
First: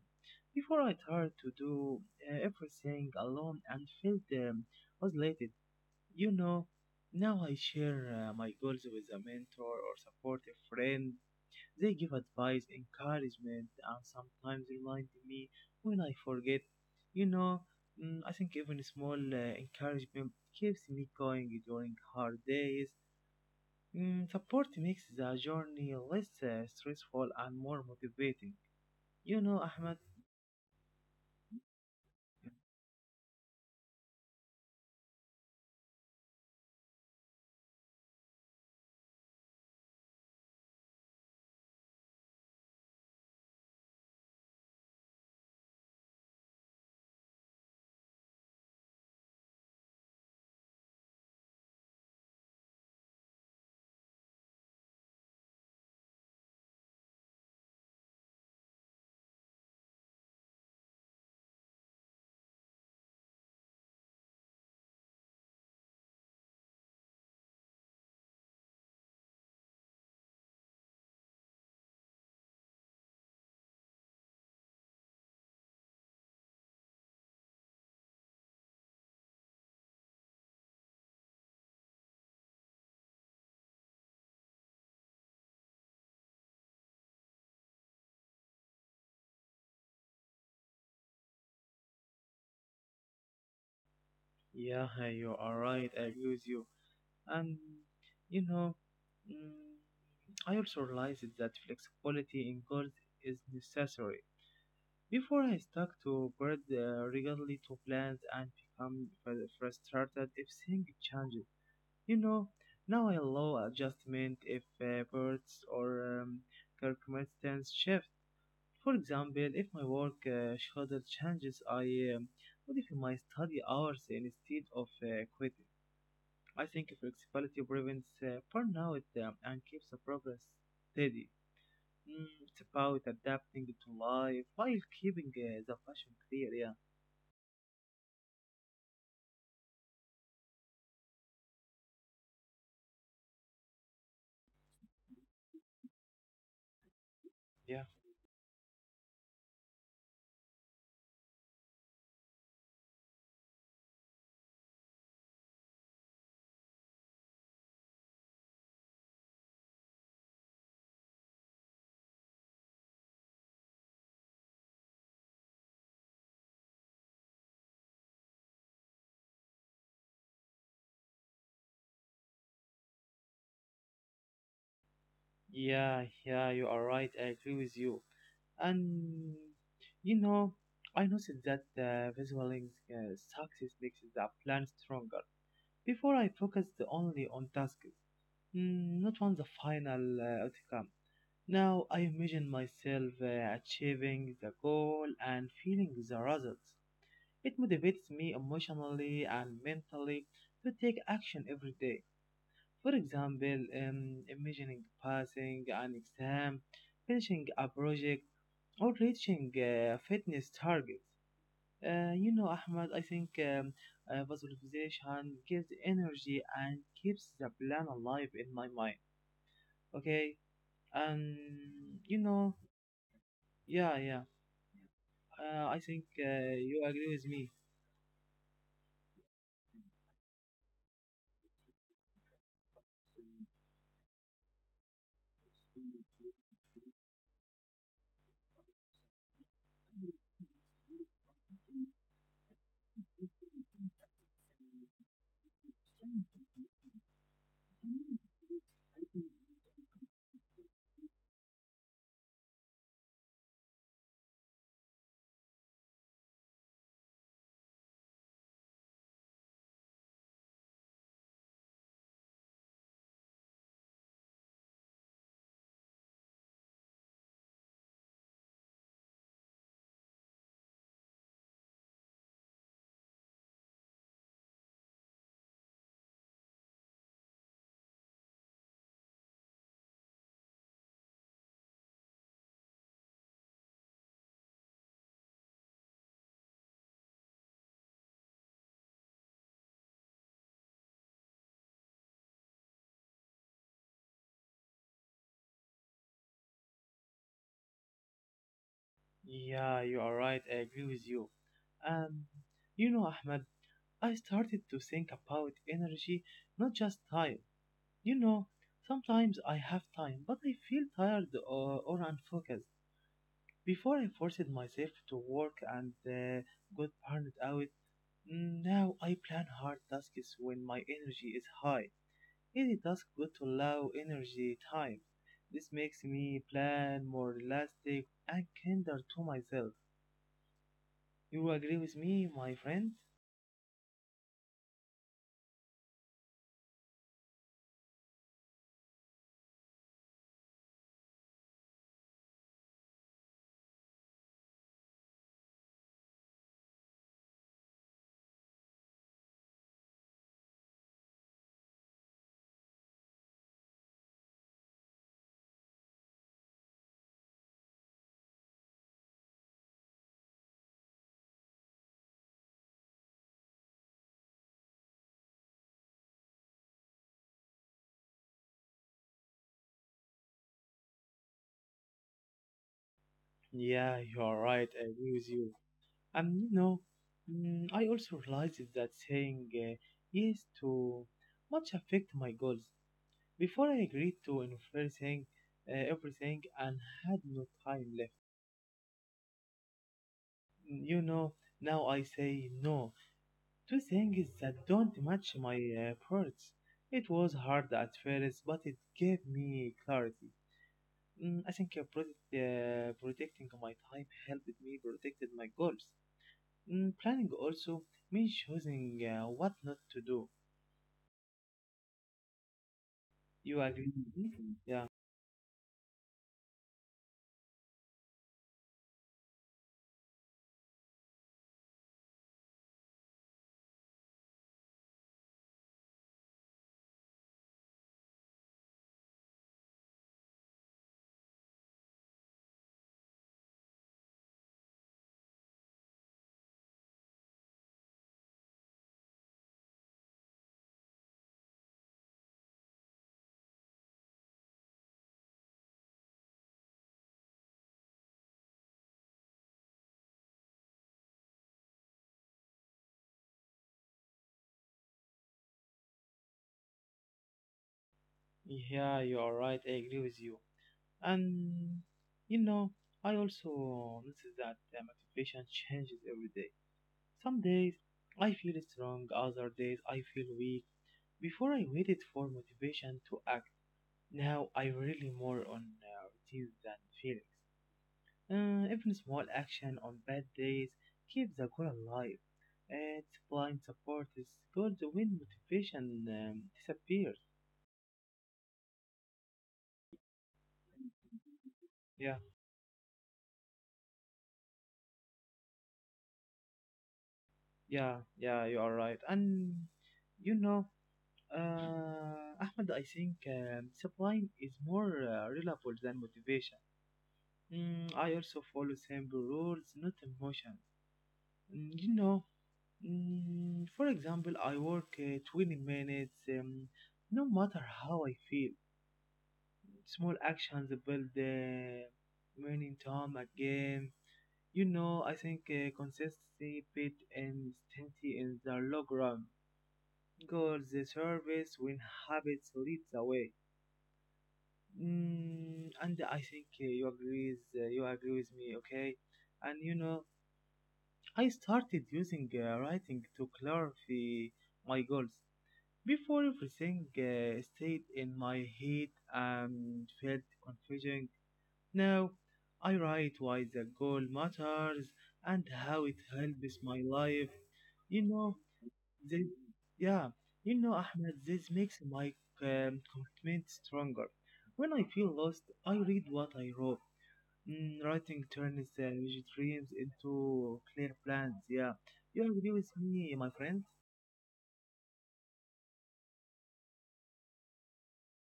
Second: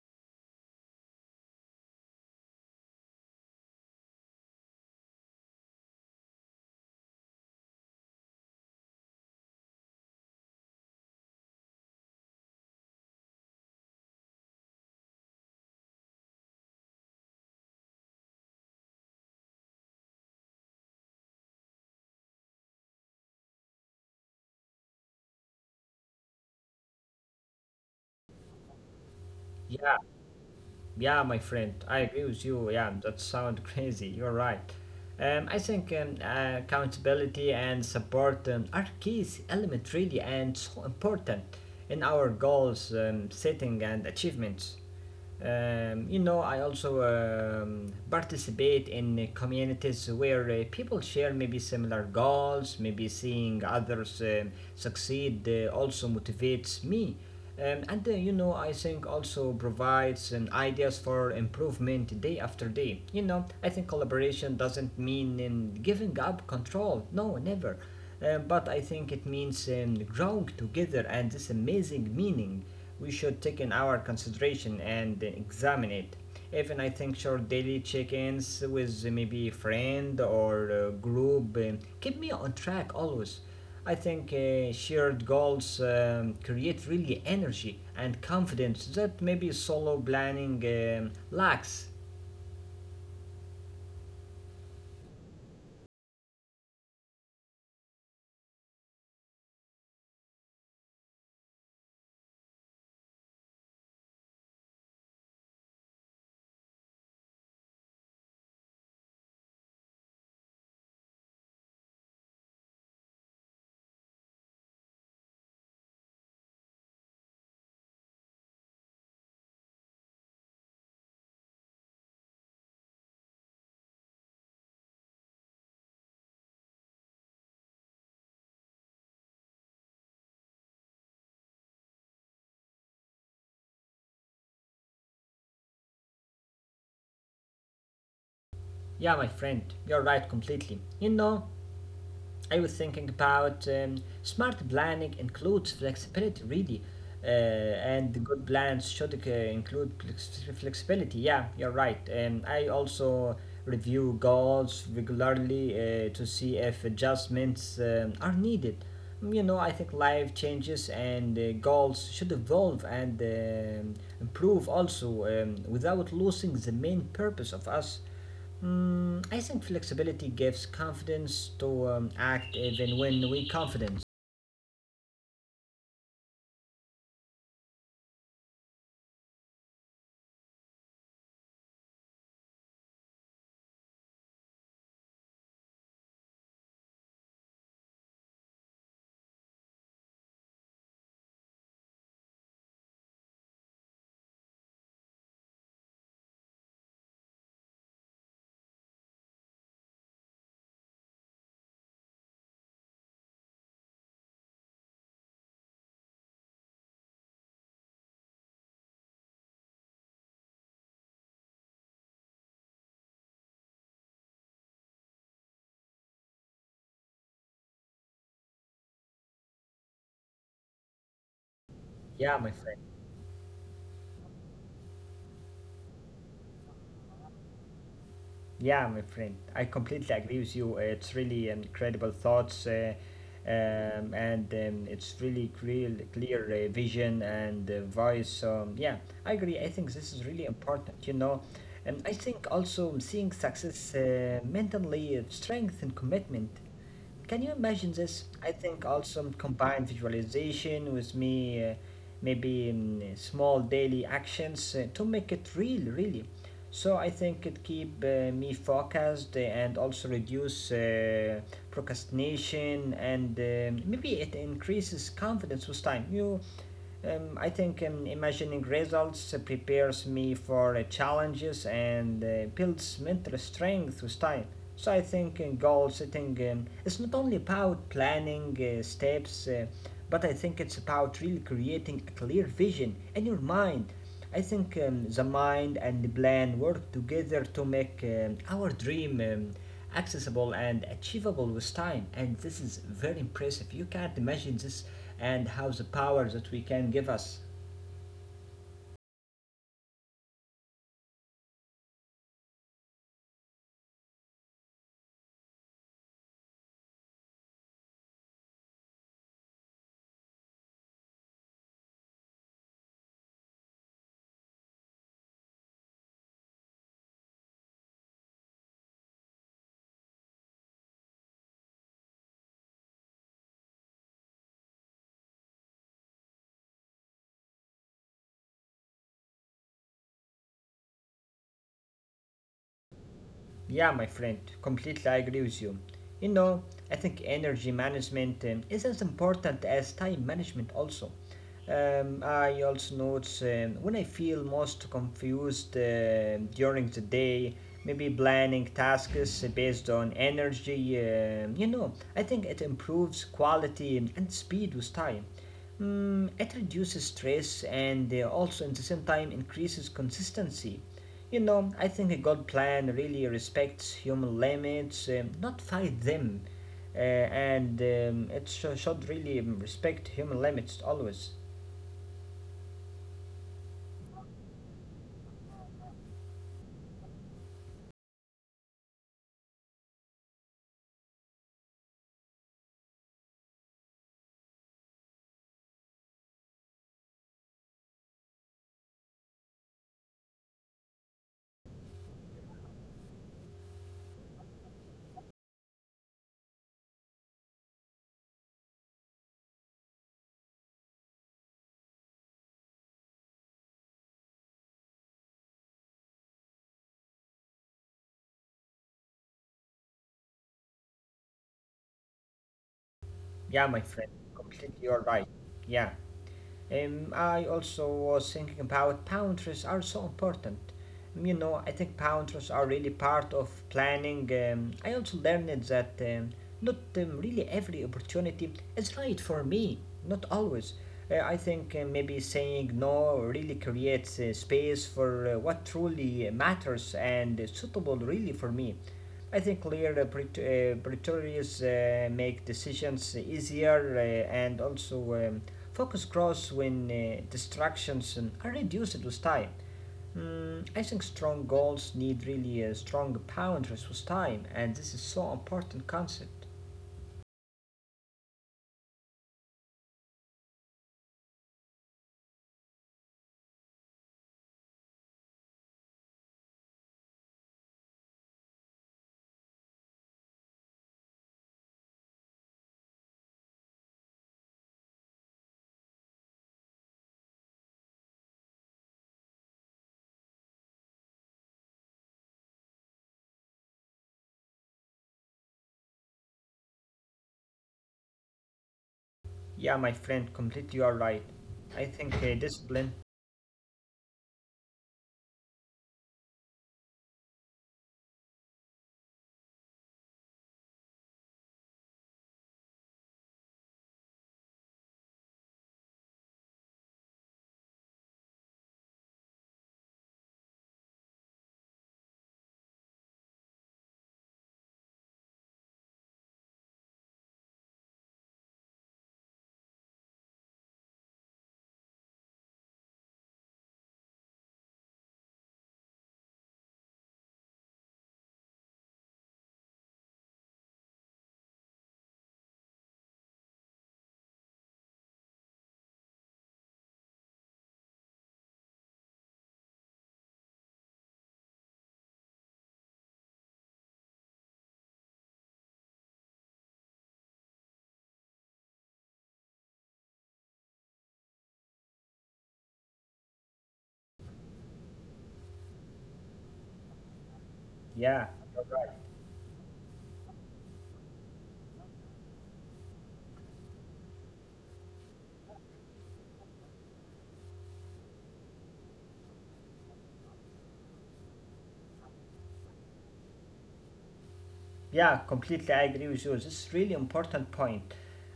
Before I tried to do everything alone and felt isolated. You know, Now I share my goals with a mentor or supportive friend. They give advice, encouragement, and sometimes remind me when I forget. You know, I think even small encouragement keeps me going during hard days. Support makes the journey less stressful and more motivating.
Yeah,
Ahmed.
yeah, my friend, I agree with you. Yeah, that sounds crazy. You're right. I think accountability and support are keys element really and so important in our goals setting and achievements. You know, I also participate in communities where people share maybe similar goals, maybe seeing others succeed also motivates me. And You know, I think also provides ideas for improvement day after day. You know, I think collaboration doesn't mean in giving up control. No, never but I think it means growing together and this amazing meaning we should take in our consideration and examine it. Even I think short daily check-ins with maybe a friend or group keep me on track always. I think shared goals create really energy and confidence that maybe solo planning lacks.
Yeah, you are right. I agree with you. And you know, mm, I also realized that flexibility in goals is necessary. Before I stuck to bird regularly to plans and become frustrated if things changes. You know, Now I allow adjustment if birds or circumstances shift. For example, if my work schedule changes, I um, modify my study hours instead of quitting. I think flexibility prevents burnout and keeps the progress steady. It's about adapting to life while keeping the passion clear, yeah.
Yeah, my friend, you're right completely. You know, I was thinking about smart planning includes flexibility, really,
Yeah,
and good plans should flexibility. Yeah, you're right. I also review goals regularly to see if adjustments are needed. You know, I think life changes and goals should evolve and improve also without losing the main purpose of us. Mm, I think flexibility gives confidence to act even when we confidence.
yeah, yeah, you are right. I agree with you. And you know, I noticed that the visual link, success makes the plan stronger. Before I focused only on tasks, not on the final outcome. Now I imagine myself achieving the goal and feeling the results. It motivates me emotionally and mentally to take action every day. For example, imagining passing an exam, finishing a project, or reaching fitness targets. Ahmad, I think visualization gives energy and keeps the plan alive in my mind. Okay, and you
Yeah,
know,
my friend.
yeah, yeah. I think you agree with me.
Yeah, my friend. I completely agree with you. It's really incredible thoughts, and it's really clear vision and voice. So, yeah, I agree. I think this is really important. You know, and I think also seeing success mentally, strength, and commitment. Can you imagine this? I think also combined visualization with me, maybe small daily actions to make it real, really. So I think it keep me focused and also reduce procrastination and maybe it increases confidence with time. You I think imagining results prepares me for challenges and builds mental strength with time. So I think goal setting is not only about planning steps, but I think it's about really creating a clear vision in your mind. I think the mind and the plan work together to make our dream accessible and achievable with time. And this is very impressive. You can't imagine this and how the power that we can give us.
Yeah, you are right. I agree with you. Um, Ahmed, I started to think about energy, not just time. You know, Sometimes I have time, but I feel tired or unfocused. Before I forced myself to work and got burned out, now I plan hard tasks when my energy is high. Any task good to allow energy time. This makes me plan more elastic and kinder to myself. You agree with me, my friend?
Yeah, my friend, completely I agree with you. You know, I think energy management is as important as time management also. I also notice when I feel most confused during the day, maybe planning tasks based on energy, you know, I think it improves quality and speed with time. Mm, it reduces stress and also at the same time increases consistency. You know, I think a God plan really respects human limits, not fight them. And It should really respect human limits always.
Yeah, you are right. I agree with you. And I also realized that saying yes to much affect my goals. Before I agreed to everything, everything, and had no time left. Mm, You know, Now I say no to things that don't match my priorities. It was hard at first, but it gave me clarity. I think protecting my time helped me protect my goals. Planning also means choosing what not to do.
Yeah,
You
my
agree
friend,
with me?
completely
Yeah.
you're right. Yeah. I also was thinking about boundaries are so important. You know, I think boundaries are really part of planning. I also learned that not really every opportunity is right for me, not always. I think maybe saying no really creates space for what truly matters and suitable really for me. I think clear Pretorius make decisions easier and also focus grows when distractions are reduced with time. Mm, I think strong goals need really strong boundaries with time, and this is so important concept.
Yeah, you are right. I agree with you. And you know, I also notice that motivation changes every day. Some days I feel strong, other days I feel weak. Before I waited for motivation to act, now I really more on routines than feelings. Even small action on bad days keeps the goal alive. Discipline supports goals when motivation disappears.
Yeah, my friend, completely you are right. I think
Yeah,
discipline.
yeah, yeah, you are right. And you know, uh, Ahmed, I think discipline is more reliable than motivation. I also follow simple rules, not emotions. Mm, you know, for example, I work 20 minutes no matter how I feel. Small actions build winning time at game. I think consistency beat intensity in the long run. Goals, the service, win habits leads the way. And I think you agree. You agree with me, okay? And I started using writing to clarify my goals. Before everything stayed in my head and felt confusing. Now, I write why the goal matters and how it helps my life. You
Yeah.
know, this, yeah, Ahmed, this makes my um, commitment stronger. When I feel lost, I read what I wrote. Writing turns rigid dreams into clear plans. Yeah, you agree with me, my friend?
Yeah, completely. I agree with you. This is really important point.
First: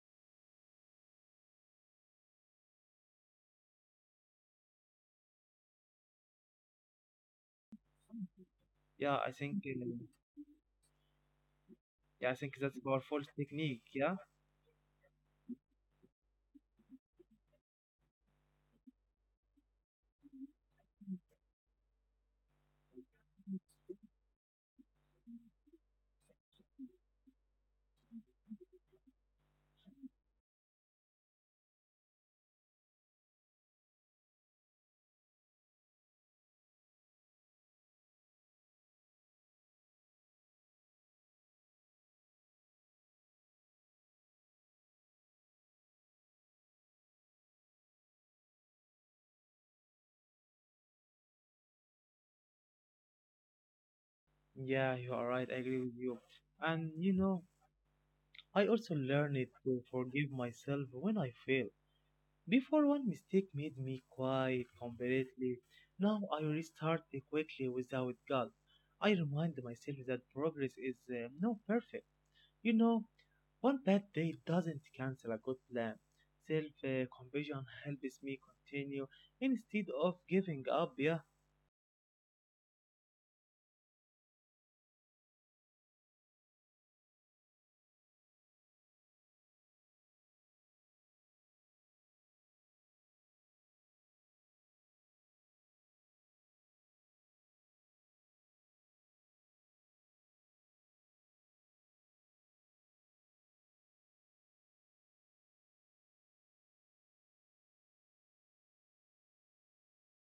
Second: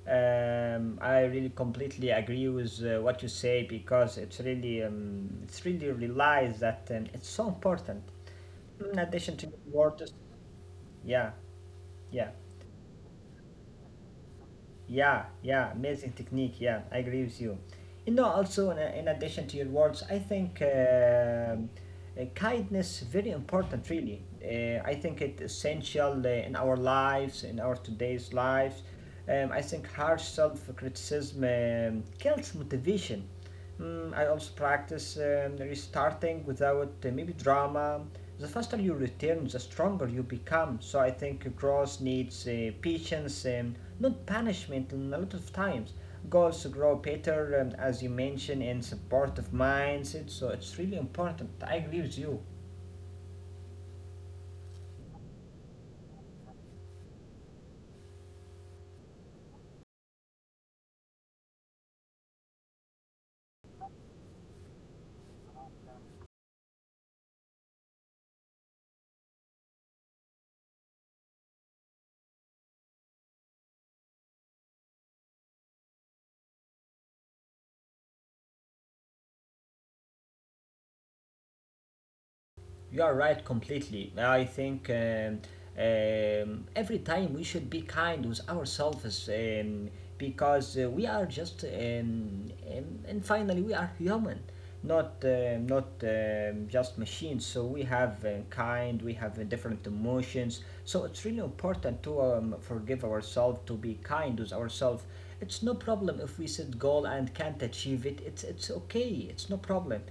I really completely agree with what you say because it's really realized that it's so important. In
Yeah,
addition to words, yeah,
I
yeah.
think that's a powerful technique. Yeah,
Yeah, yeah, amazing technique. Yeah, I agree with you. You know, also in addition to your words, I think kindness very important. Really, I think it essential in our lives, in our today's lives. I think harsh self criticism kills motivation. Mm, I also practice restarting without maybe drama. The faster you return, the stronger you become. So I think growth needs patience, not punishment, and a lot of times. Goals grow better, as you mentioned, in supportive minds. So it's really important. I agree with you.
yeah, you are right. I agree with you. And I also learned to forgive myself when I fail. Before one mistake made me quiet completely, now I restart quickly without guilt. I remind myself that progress is not perfect. You know, One bad day doesn't cancel a good plan. Self compassion helps me continue instead of giving up. Yeah,
You are right completely. I think every time we should be kind with ourselves, because we are just, and finally, we are human. Not just machines. So we have kind, we have different emotions. So it's really important to forgive ourselves, to be kind with ourselves. It's no problem if we set goal and can't achieve it. It's okay. It's no problem,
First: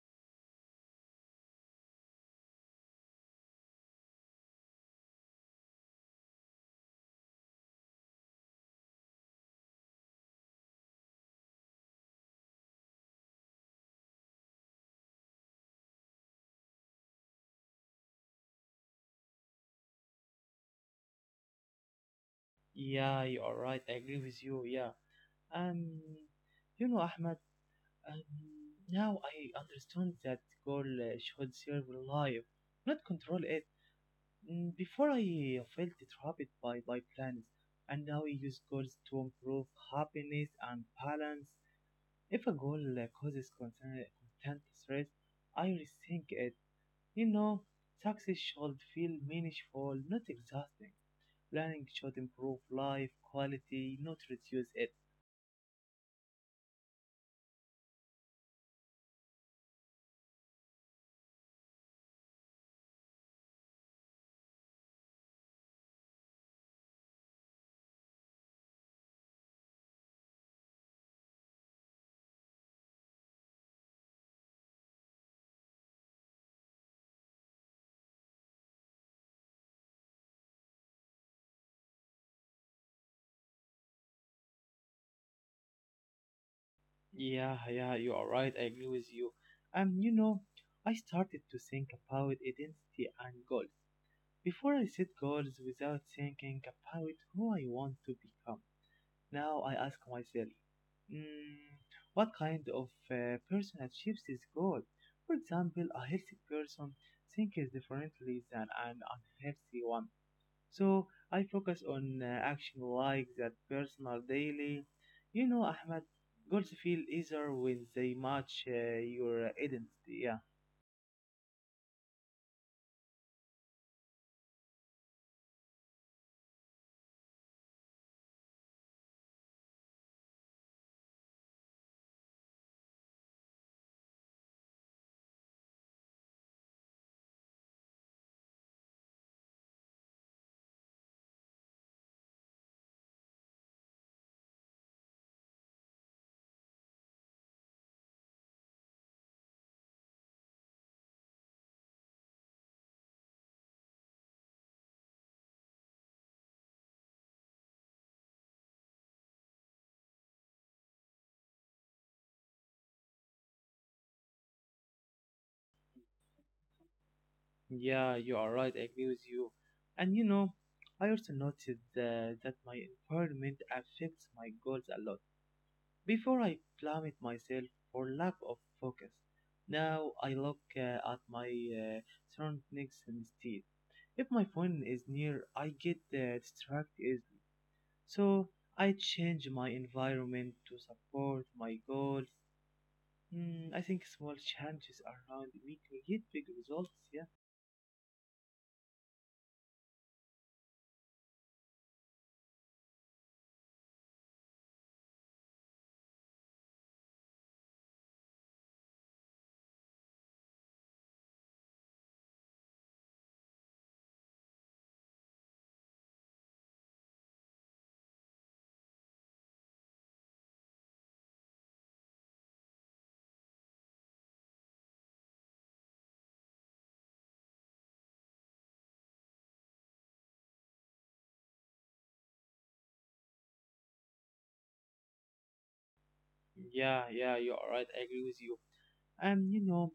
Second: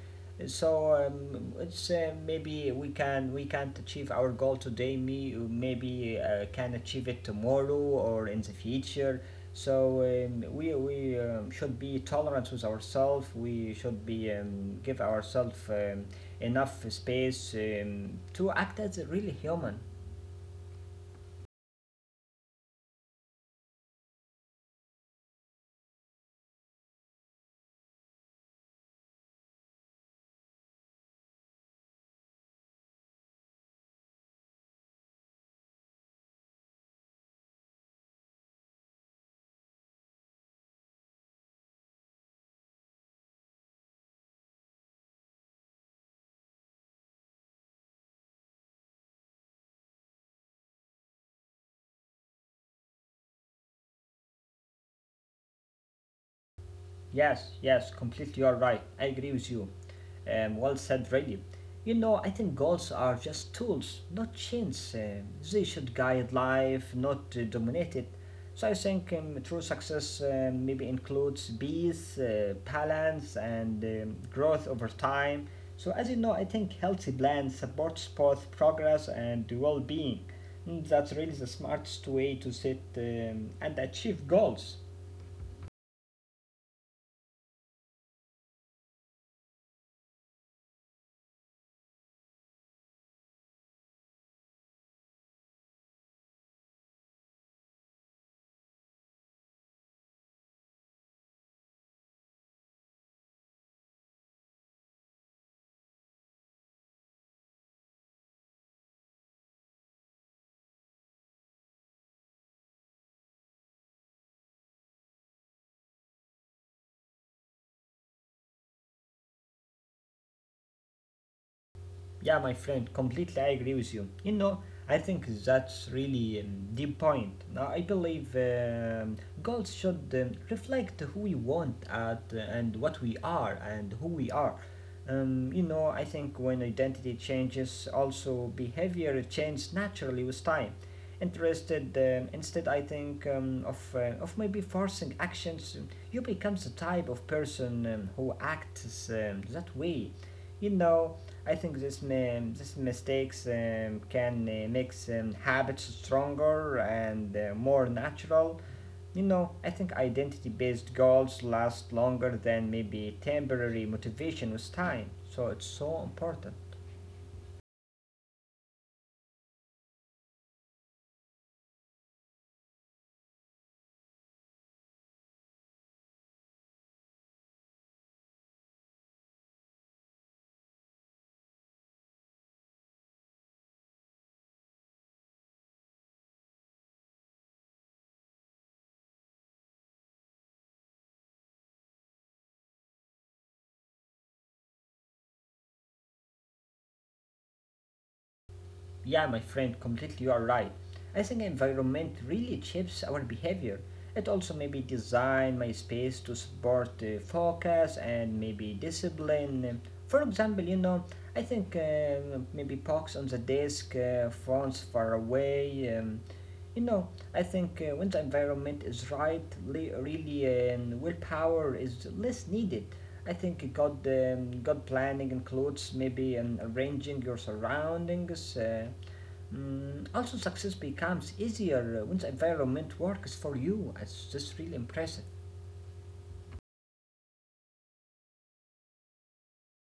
so it's maybe we can't achieve our goal today. Me maybe can achieve it tomorrow or in the future. So we should be tolerant with ourselves. We should be, give ourselves enough space to act as a really human.
yeah, you are right. I agree with you. Yeah, and Ahmed. Um, Now I understand that goal should serve life, not control it. Before I felt trapped by plans, and now I use goals to improve happiness and balance. If a goal causes constant stress, I rethink it. You know, Success should feel meaningful, not exhausting. Planning should improve life quality, not reduce it.
Yes, yes, completely you're right. I agree with you. Well said, really. You know, I think goals are just tools, not chains. They should guide life, not dominate it. So I think true success maybe includes peace, balance, and growth over time. So as you know, I think healthy plans supports both progress and well-being. Mm, that's really the smartest way to set and achieve goals.
Yeah, yeah, you are right. I agree with you. Um, you know, I started to think about identity and goals. Before I set goals without thinking about who I want to become. Now I ask myself, mm, what kind of person achieves this goal? For example, a healthy person thinks differently than an unhealthy one. So I focus on action like that personal daily. Ahmed, goals feel easier when they match your identity. Yeah,
Yeah, my friend, completely I agree with you. You know, I think that's really deep point. Now, I believe goals should reflect who we want at and what we are and who we are. You know, I think when identity changes, also behavior changes naturally with time. Interested, instead, I think of maybe forcing actions, you becomes the type of person who acts that way. You know, I think this mistakes can make habits stronger and more natural. You know, I think identity-based goals last longer than maybe temporary motivation with time. So it's so important.
yeah, you are right. I agree with you. And I also noticed that my environment affects my goals a lot. Before I blamed myself for lack of focus. Now I look at my uh, surroundings instead. If my phone is near, I get distracted easily. So I change my environment to support my goals. I think small changes around me create big results. Yeah.
Yeah, my friend, completely you are right. I think environment really shapes our behavior. It also maybe design my space to support focus and maybe discipline. For example, you know, I think maybe box on the desk, phones far away. You know, I think when the environment is right, li really, willpower is less needed. I think God, God planning includes maybe arranging your surroundings. Also, success becomes easier when the environment works for you. It's just really impressive.
Yeah, yeah, you are right. I agree with you. Um, you know,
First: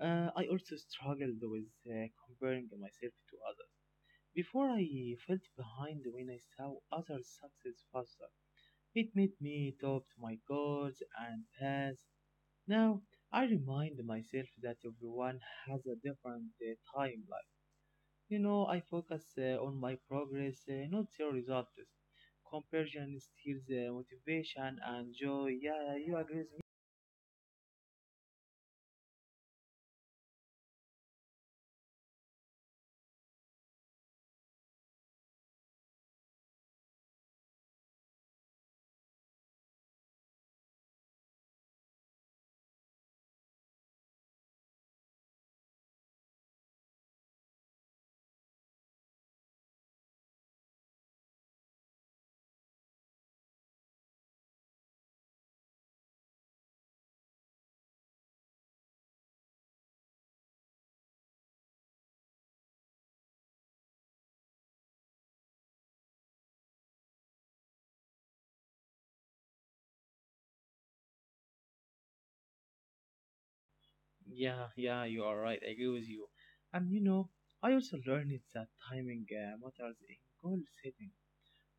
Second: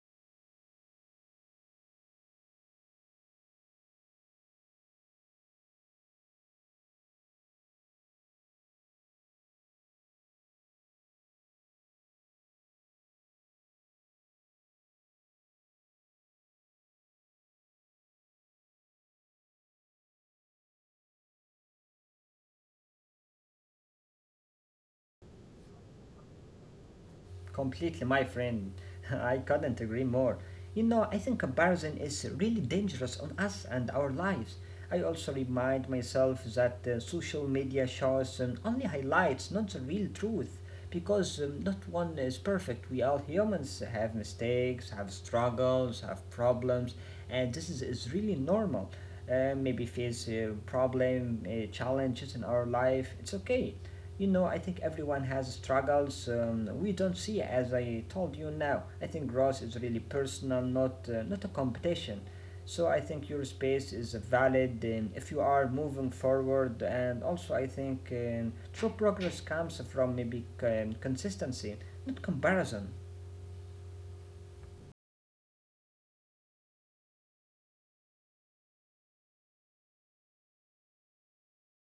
I also struggled with comparing myself to others. Before I felt behind when I saw others success faster. It made me doubt my goals and paths. Now I remind myself that everyone has a different timeline. I focus on my progress, not your results. Comparison steals motivation and joy. Yeah, you agree with me?
Completely, my friend. I couldn't agree more. You know, I think comparison is really dangerous on us and our lives. I also remind myself that social media shows, only highlights, not the real truth, because not one is perfect. We all humans have mistakes, have struggles, have problems, and this is really normal. Maybe face problem, challenges in our life. It's okay. You know, I think everyone has struggles, we don't see. As I told you now, I think growth is really personal, not a competition. So I think your space is valid if you are moving forward. And also I think true progress comes from maybe consistency, not comparison.
Yeah, yeah, you are right. I agree with you. And I also learned that timing matters in goal setting.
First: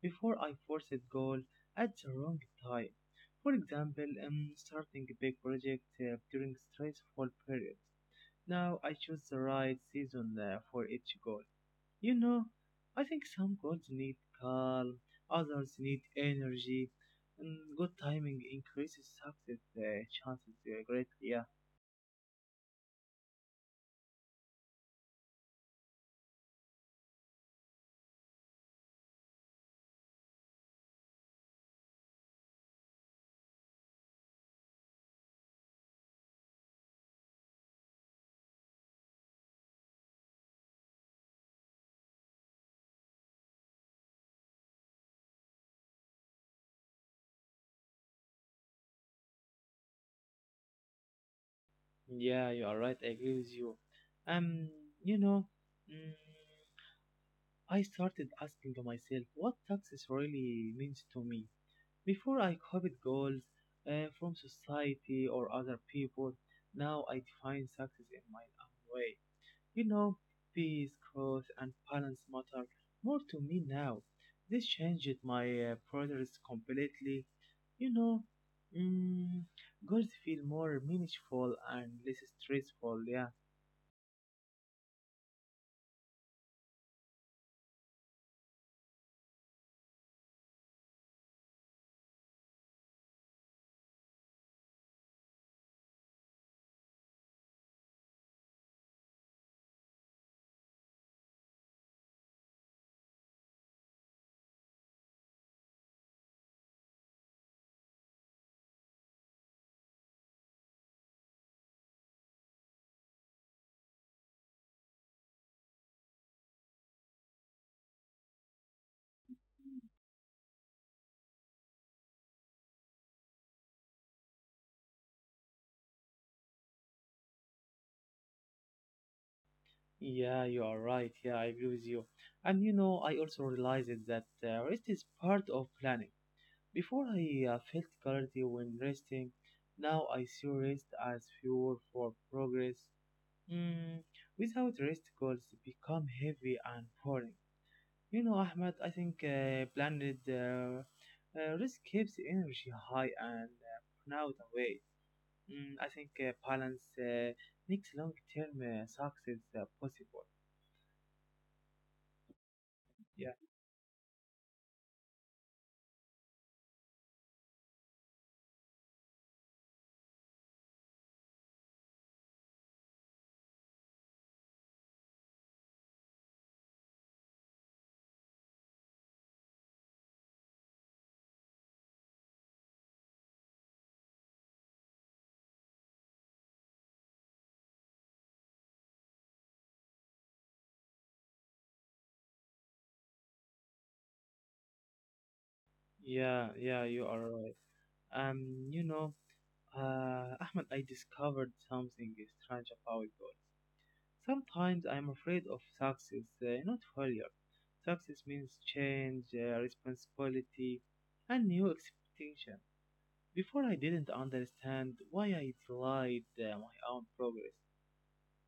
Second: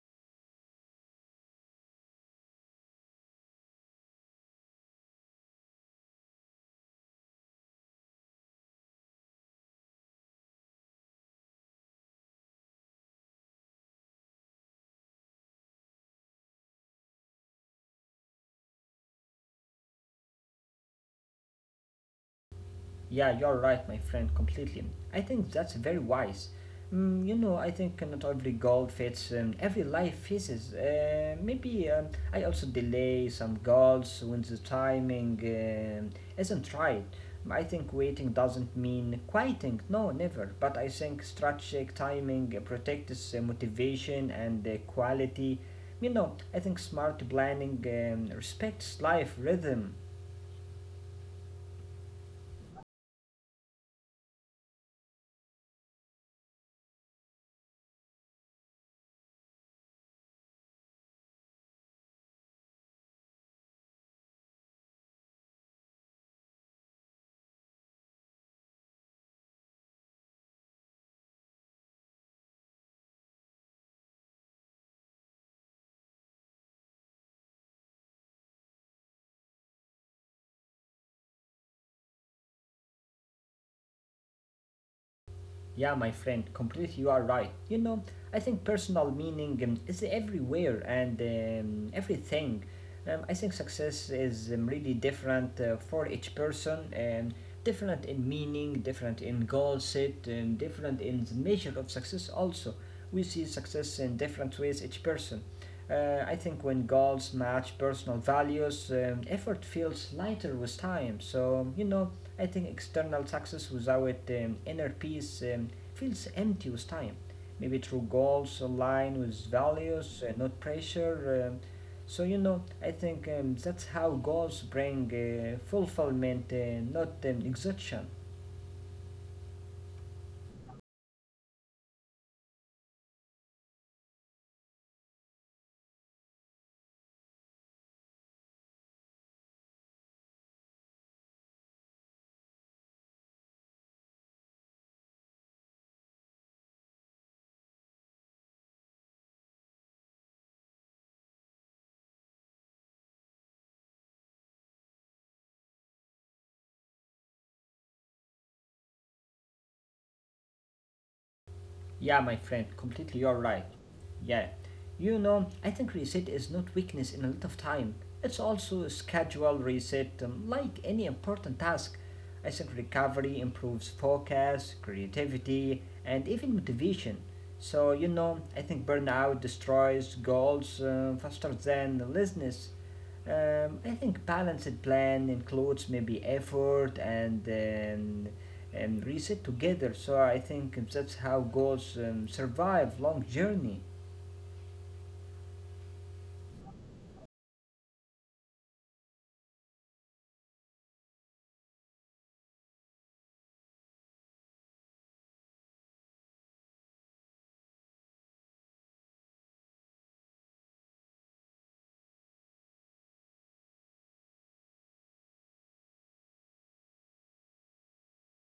Before I force a goal at the wrong time. For example, starting a big project during stressful periods. Now I choose the right season for each goal. You know, I think some goals need calm, others need energy, and good timing increases success chances greatly. Yeah,
Yeah, you're right, my friend, completely. I think that's very wise. Mm, you know, I think not every goal fits every life phases. Maybe I also delay some goals when the timing isn't right. I think waiting doesn't mean quieting, no, never. But I think strategic timing protects motivation and quality. You know, I think smart planning respects life rhythm.
yeah, you are right. I agree with you. Um, you know, mm, I started asking myself what success really means to me. Before I copied goals from society or other people, now I define success in my own way. You know, Peace, growth, and balance matter more to me now. This changed my priorities completely. You know, mm, Goals feel more meaningful and less stressful. Yeah,
Yeah, my friend, completely you are right. You know, I think personal meaning is everywhere and everything. I think success is, really different for each person, different in meaning, different in goal set, different in the measure of success also. We see success in different ways each person. I think when goals match personal values, effort feels lighter with time. So, you know, I think external success without inner peace feels empty with time. Maybe through goals aligned with values, not pressure. So, you know, I think that's how goals bring fulfillment, not exhaustion.
yeah, you are right. Yeah, I agree with you. And I also realized that rest is part of planning. Before I felt clarity when resting, now I see rest as fuel for progress. Mm, Without rest goals become heavy and boring. Ahmed, I think planned uh, rest keeps energy high and burnout away. I think balance makes long-term success possible.
Yeah, my friend, completely
Yeah,
you're right. Yeah. You know, I think reset is not weakness in a lot of time. It's also a schedule reset, like any important task. I think recovery improves focus, creativity, and even motivation. So, you know, I think burnout destroys goals faster than laziness. I think balanced plan includes maybe effort and, and reset together. So I think that's how goals survive long journey.
yeah, yeah, you are right. Um, you know, Ahmed, I discovered something strange about goals. Sometimes I'm afraid of success, not failure. Success means change, responsibility, and new expectation. Before I didn't understand why I delayed my own progress.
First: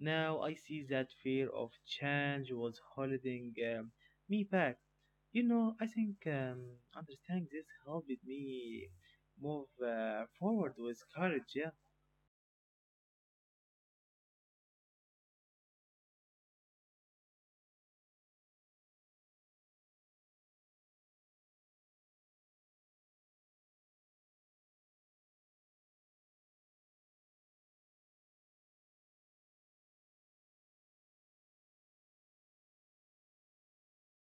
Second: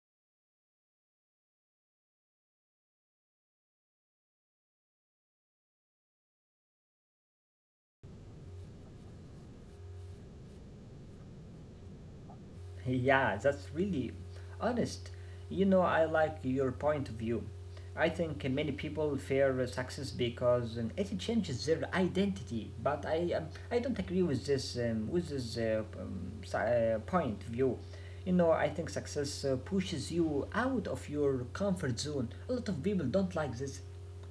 Now I see that fear of change was holding me back. I think understanding this helped me move forward with courage. Yeah.
Yeah, that's really honest. You know, I like your point of view. I think many people fear success because it changes their identity. But I don't agree with this with this point of view. You know, I think success pushes you out of your comfort zone. A lot of people don't like this.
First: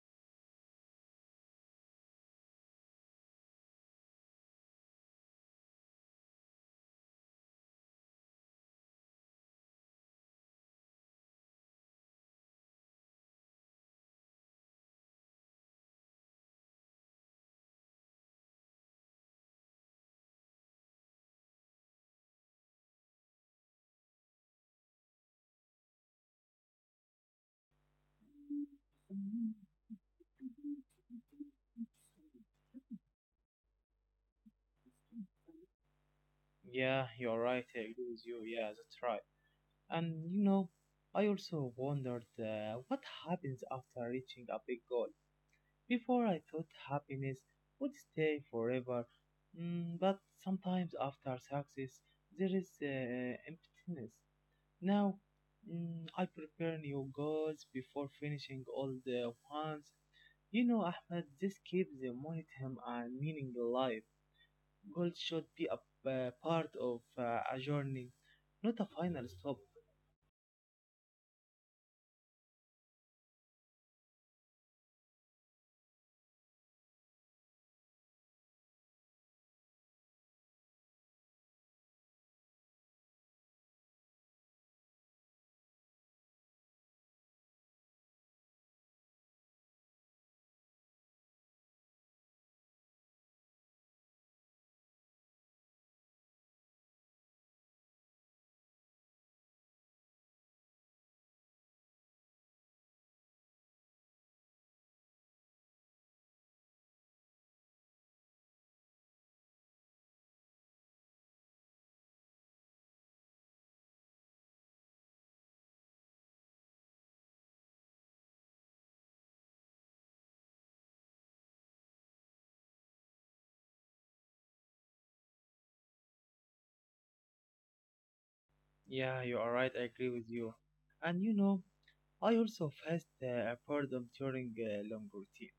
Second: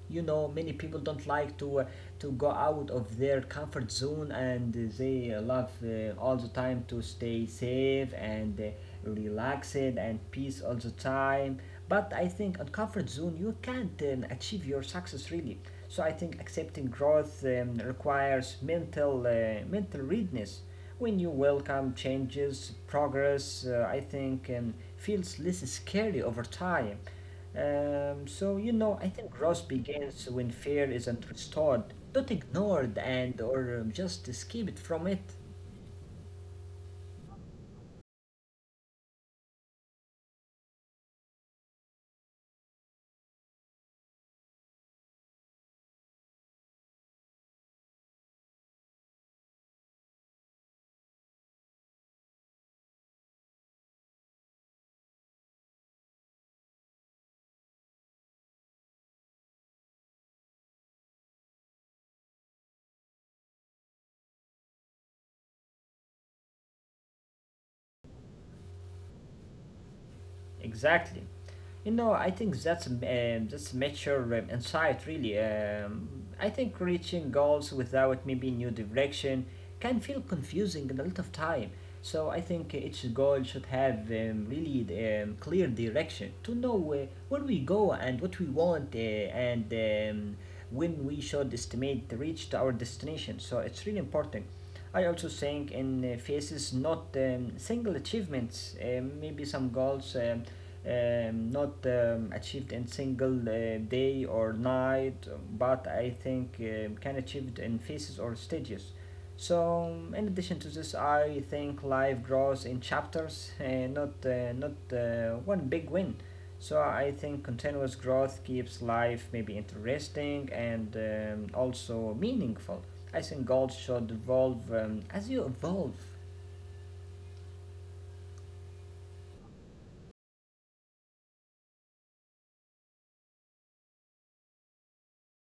You know, many people don't like to go out of their comfort zone, and they love all the time to stay safe and, relaxed and peace all the time. But I think on comfort zone you can't achieve your success really. So I think accepting growth requires mental readiness. When you welcome changes progress, I think feels less scary over time. So you know, I think growth begins when fear isn't restored. Not ignored and or just escape it from it.
Yeah, you're right. I agree with you. Yeah, that's right. And I also wondered what happens after reaching a big goal. Before, I thought happiness would stay forever, but sometimes after success, there is emptiness. Now, I prepare new goals before finishing all the ones. Ahmed, this keeps the momentum and meaning alive. Goals should be a part of a journey, not a final stop.
Exactly. You know, I think that's mature insight, really. I think reaching goals without maybe new direction can feel confusing in a lot of time. So I think each goal should have really clear direction to know where we go and what we want, and when we should estimate the reach to our destination. So it's really important. I also think in phases, not single achievements, maybe some goals. Not achieved in single day or night, but I think can achieved in phases or stages. So, in addition to this, I think life grows in chapters, not one big win. So I think continuous growth keeps life maybe interesting and also meaningful. I think goals should evolve as you evolve.
Yeah, you are right. I agree with you. And I also faced boredom during a long routine.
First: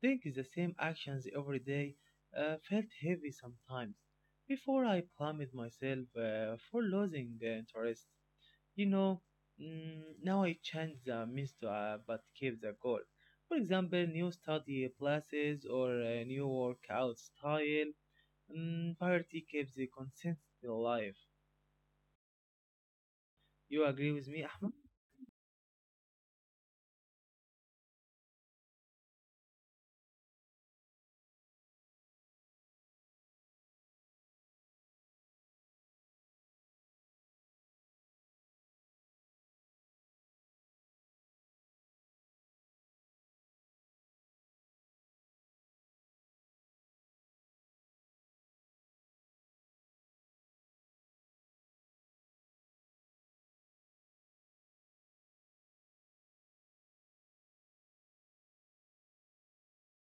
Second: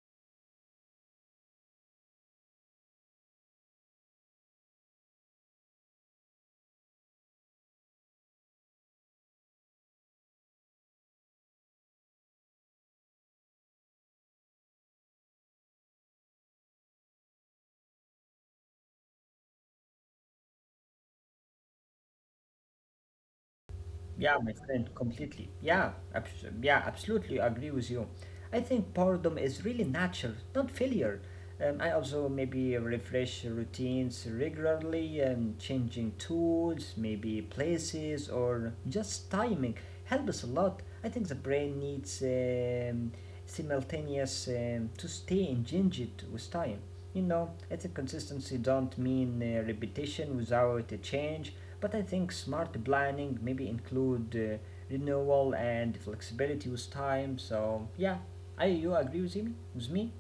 Think the same actions every day felt heavy sometimes. Before I blamed myself for losing the interest. You know, Now I change the means to but keep the goal. For example, new study classes or a new workout style. Poverty keeps the consent alive. You agree with
Yeah,
me,
my
Ahmed?
friend, completely. Yeah, absolutely agree with you. I think boredom is really natural, not failure. I also maybe refresh routines regularly, changing tools, maybe places, or just timing helps a lot. I think the brain needs simultaneous to stay engaged with time. You know, I think consistency don't mean repetition without a change. But I think smart planning maybe include renewal and flexibility with time. So yeah, I, you agree with me? With me?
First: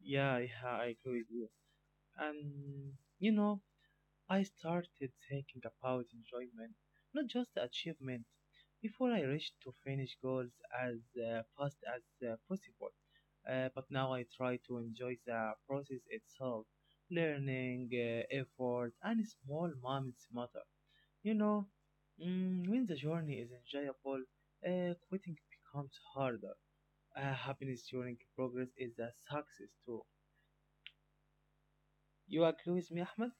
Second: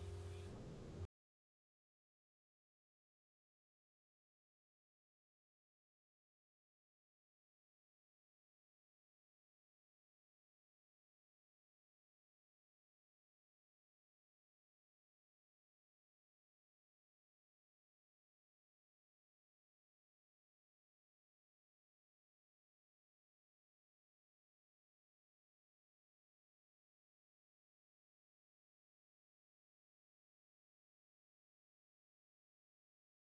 Yeah, yeah, I agree with you. And you know, I started thinking about enjoyment, not just achievement. Before I reached to finish goals as fast as possible, but now I try to enjoy the process itself. Learning, effort, and small moments matter. You know, when the journey is enjoyable, quitting becomes harder. Happiness during progress is a success too. You agree with me, Ahmed?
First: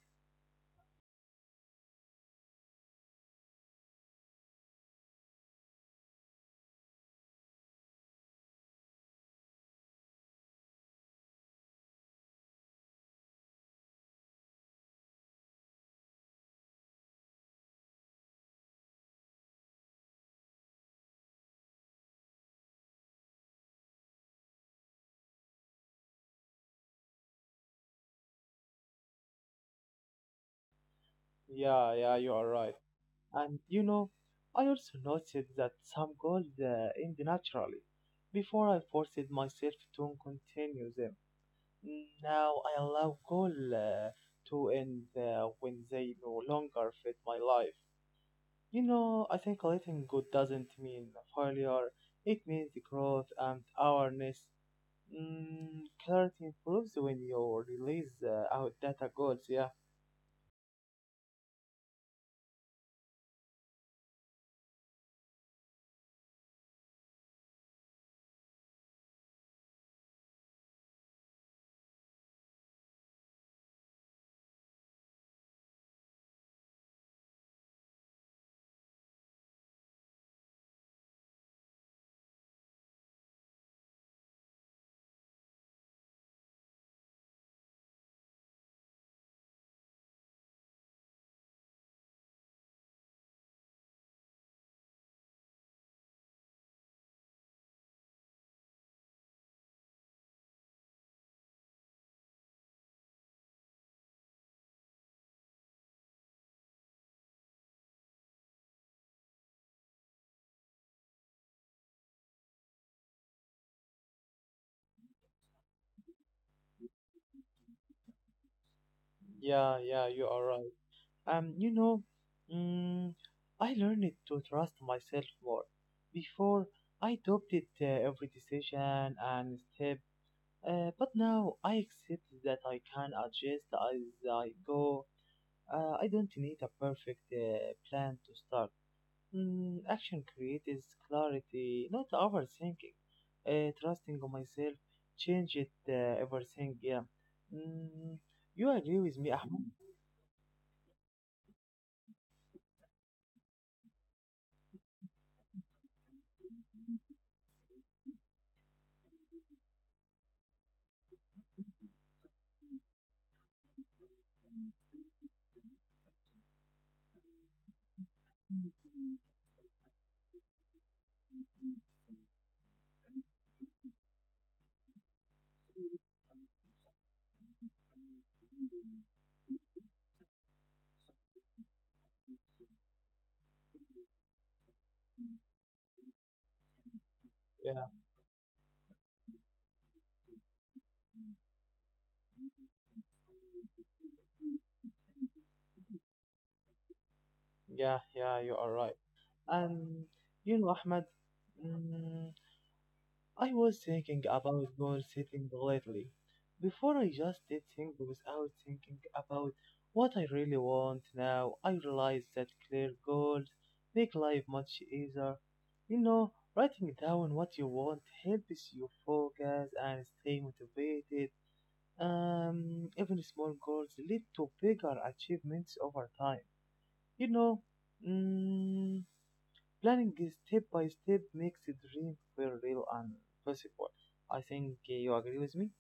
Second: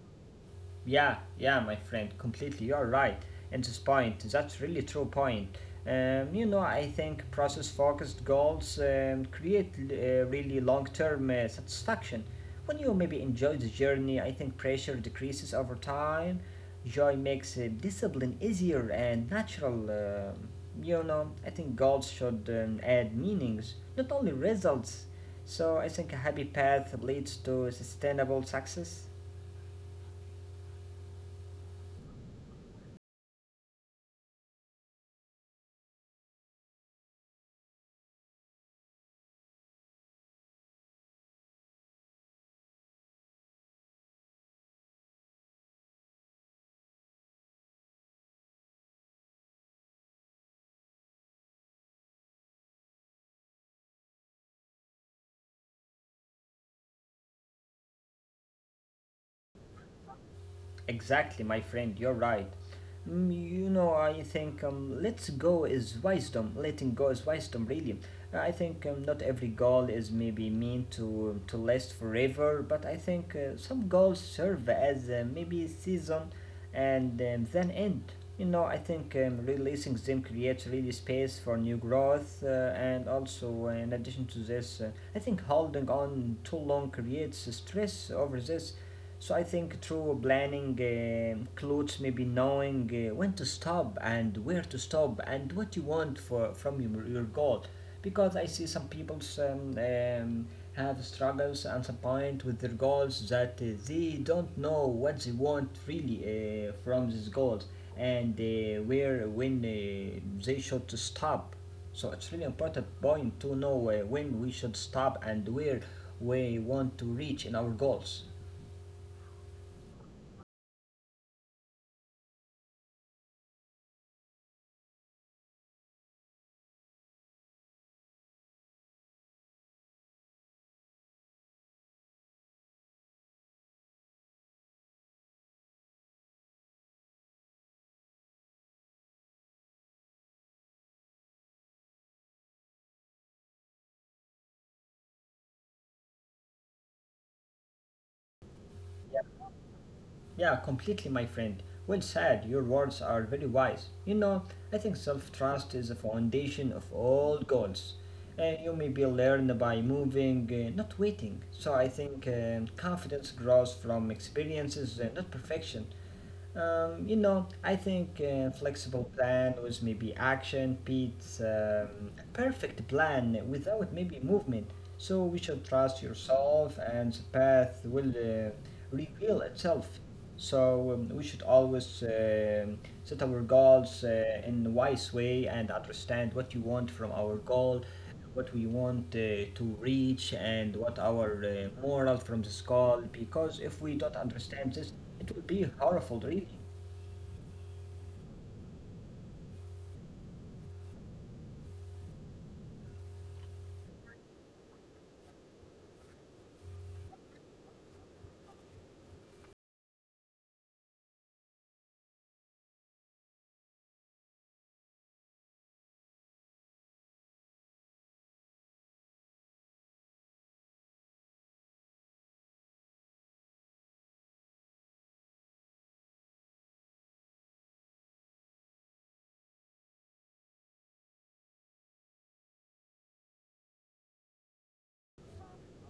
Yeah, yeah, my friend, completely. You're right. And this point, that's really true point. You know, I think process-focused goals create really long-term satisfaction. When you maybe enjoy the journey, I think pressure decreases over time. Joy makes discipline easier and natural. You know, I think goals should add meanings, not only results. So I think a happy path leads to sustainable success.
Yeah, yeah, you are right. And I also noticed that some goals end naturally before I forced myself to continue them. Now I allow goals to end when they no longer fit my life. I think letting go doesn't mean failure. It means growth and awareness. Clarity improves when you release out data goals. Yeah,
Exactly, my friend, you're right. Mm, you know, I think let's go is wisdom. Letting go is wisdom, really. I think not every goal is maybe meant to, to last forever, but I think some goals serve as maybe a season and then end. You know, I think releasing them creates really space for new growth, and also in addition to this, I think holding on too long creates stress over this. So I think through planning, clothes, maybe knowing when to stop and where to stop and what you want for from your goal, because I see some people have struggles at some point with their goals, that they don't know what they want really from these goals, and where when they should to stop. So it's really important point to know when we should stop and where we want to reach in our goals.
yeah, yeah. You are right. Um, you know, mm, I learned to trust myself more. Before, I doubted every decision and step. But now I accept that I can adjust as I go. I don't need a perfect plan to start. Action creates clarity, not overthinking. Trusting on myself, change it, everything. Yeah. Mm, you agree with me, Ahmed?
Yeah, completely, my friend. Well said. Your words are very wise. You know, I think self trust is the foundation of all goals. You may be learned by moving, not waiting. So I think confidence grows from experiences, not perfection. You know, I think flexible plan was maybe action beats a perfect plan without maybe movement. So we should trust yourself, and the path will reveal itself. So we should always set our goals in a wise way and understand what you want from our goal,
Yeah,
what we want to reach, and what our moral from this goal. Because if we don't understand this, it will be horrible, really.
yeah, yeah. You are right. And Ahmed. Mm, I was thinking about goal-setting lately. Before I just did things without thinking about what I really want now, I realize that clear goals make life much easier. Writing down what you want helps you focus and stay motivated. Even small goals lead to bigger achievements over time. You know, mm, Planning is step by step makes the dream feel real and possible. I think you agree with me.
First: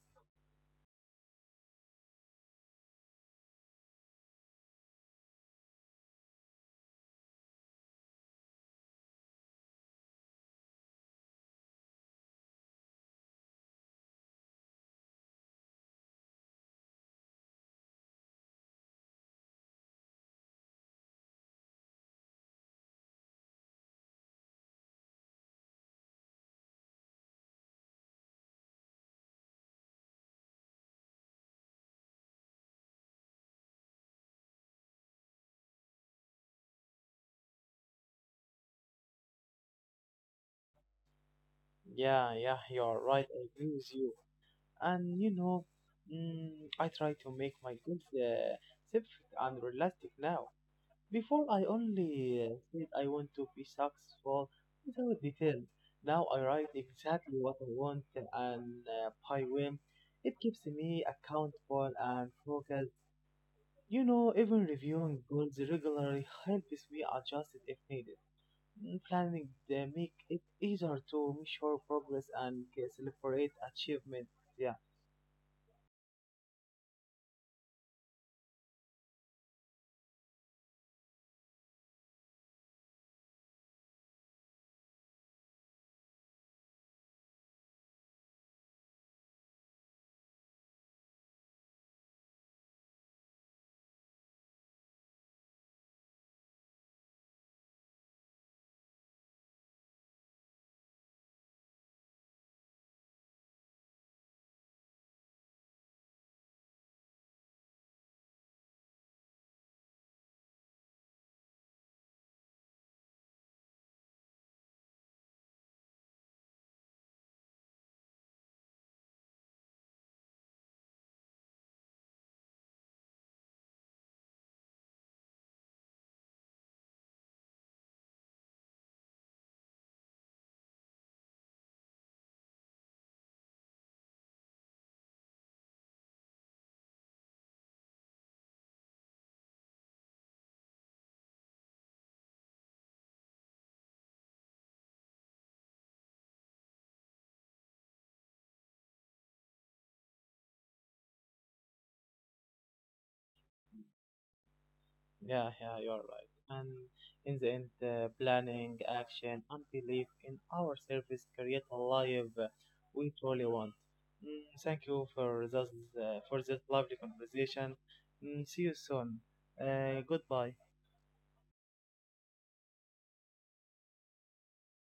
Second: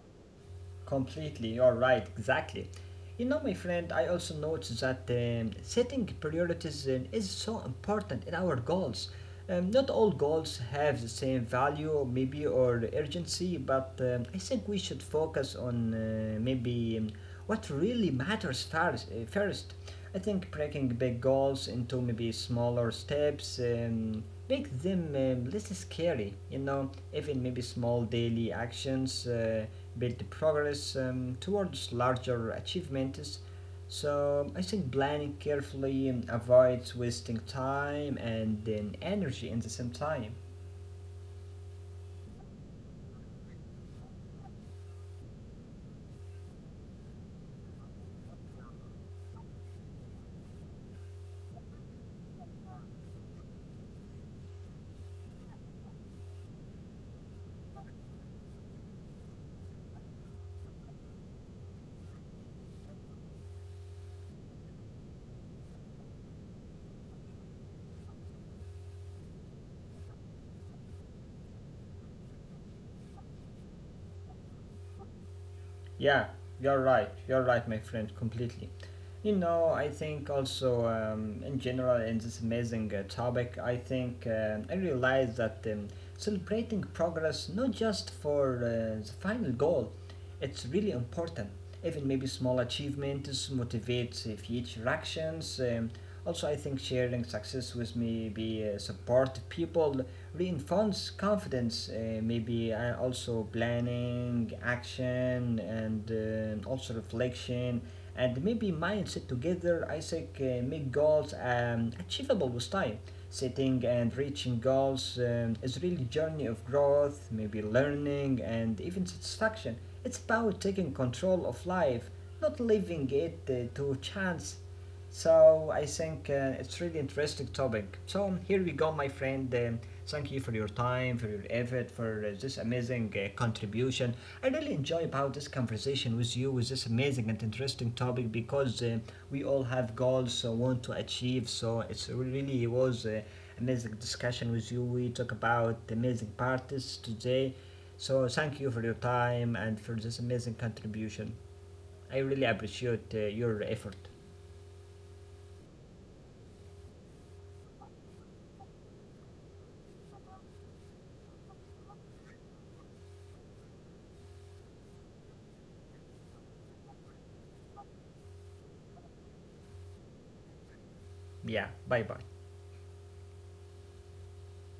Completely, you're right, exactly. You know, my friend, I also noticed that setting priorities is so important in our goals. Not all goals have the same value, maybe, or urgency, but I think we should focus on maybe what really matters first. First. I think breaking big goals into maybe smaller steps, make them less scary. You know, even maybe small daily actions build progress towards larger achievements. So I think planning carefully avoids wasting time and then energy in the same time.
Yeah, yeah, you're right. I agree with you. And I try to make my goals separate and realistic now. Before I only said I want to be successful without details. Now I write exactly what I want and by when. It keeps me accountable and focused. Even reviewing goals regularly helps me adjust it if needed. Planning make it easier to measure progress and celebrate achievements. Yeah,
Yeah, you're right. You're right, my friend, completely. You know, I think also in general in this amazing topic, I think I realized that celebrating progress not just for the final goal, it's really important. Even maybe small achievements motivates, future actions. Also, I think sharing success with maybe support people reinforce confidence, maybe also planning, action, and also reflection, and maybe mindset together. I think make goals achievable with time. Setting and reaching goals is really a journey of growth, maybe learning and even satisfaction. It's about taking control of life, not leaving it to chance. So I think it's really interesting topic. So here we go, my friend. Thank you for your time, for your effort, for this amazing contribution. I really enjoy about this conversation with you with this amazing and interesting topic, because we all have goals so want to achieve. So it's really it was amazing discussion with you. We talk about amazing parties today. So thank you for your time and for this amazing contribution. I really appreciate your effort.
yeah, yeah, you're right. And in the end, planning, action, and belief in our service create a life we truly want. Thank you for this lovely conversation. See you soon. Goodbye.
Yeah, bye bye.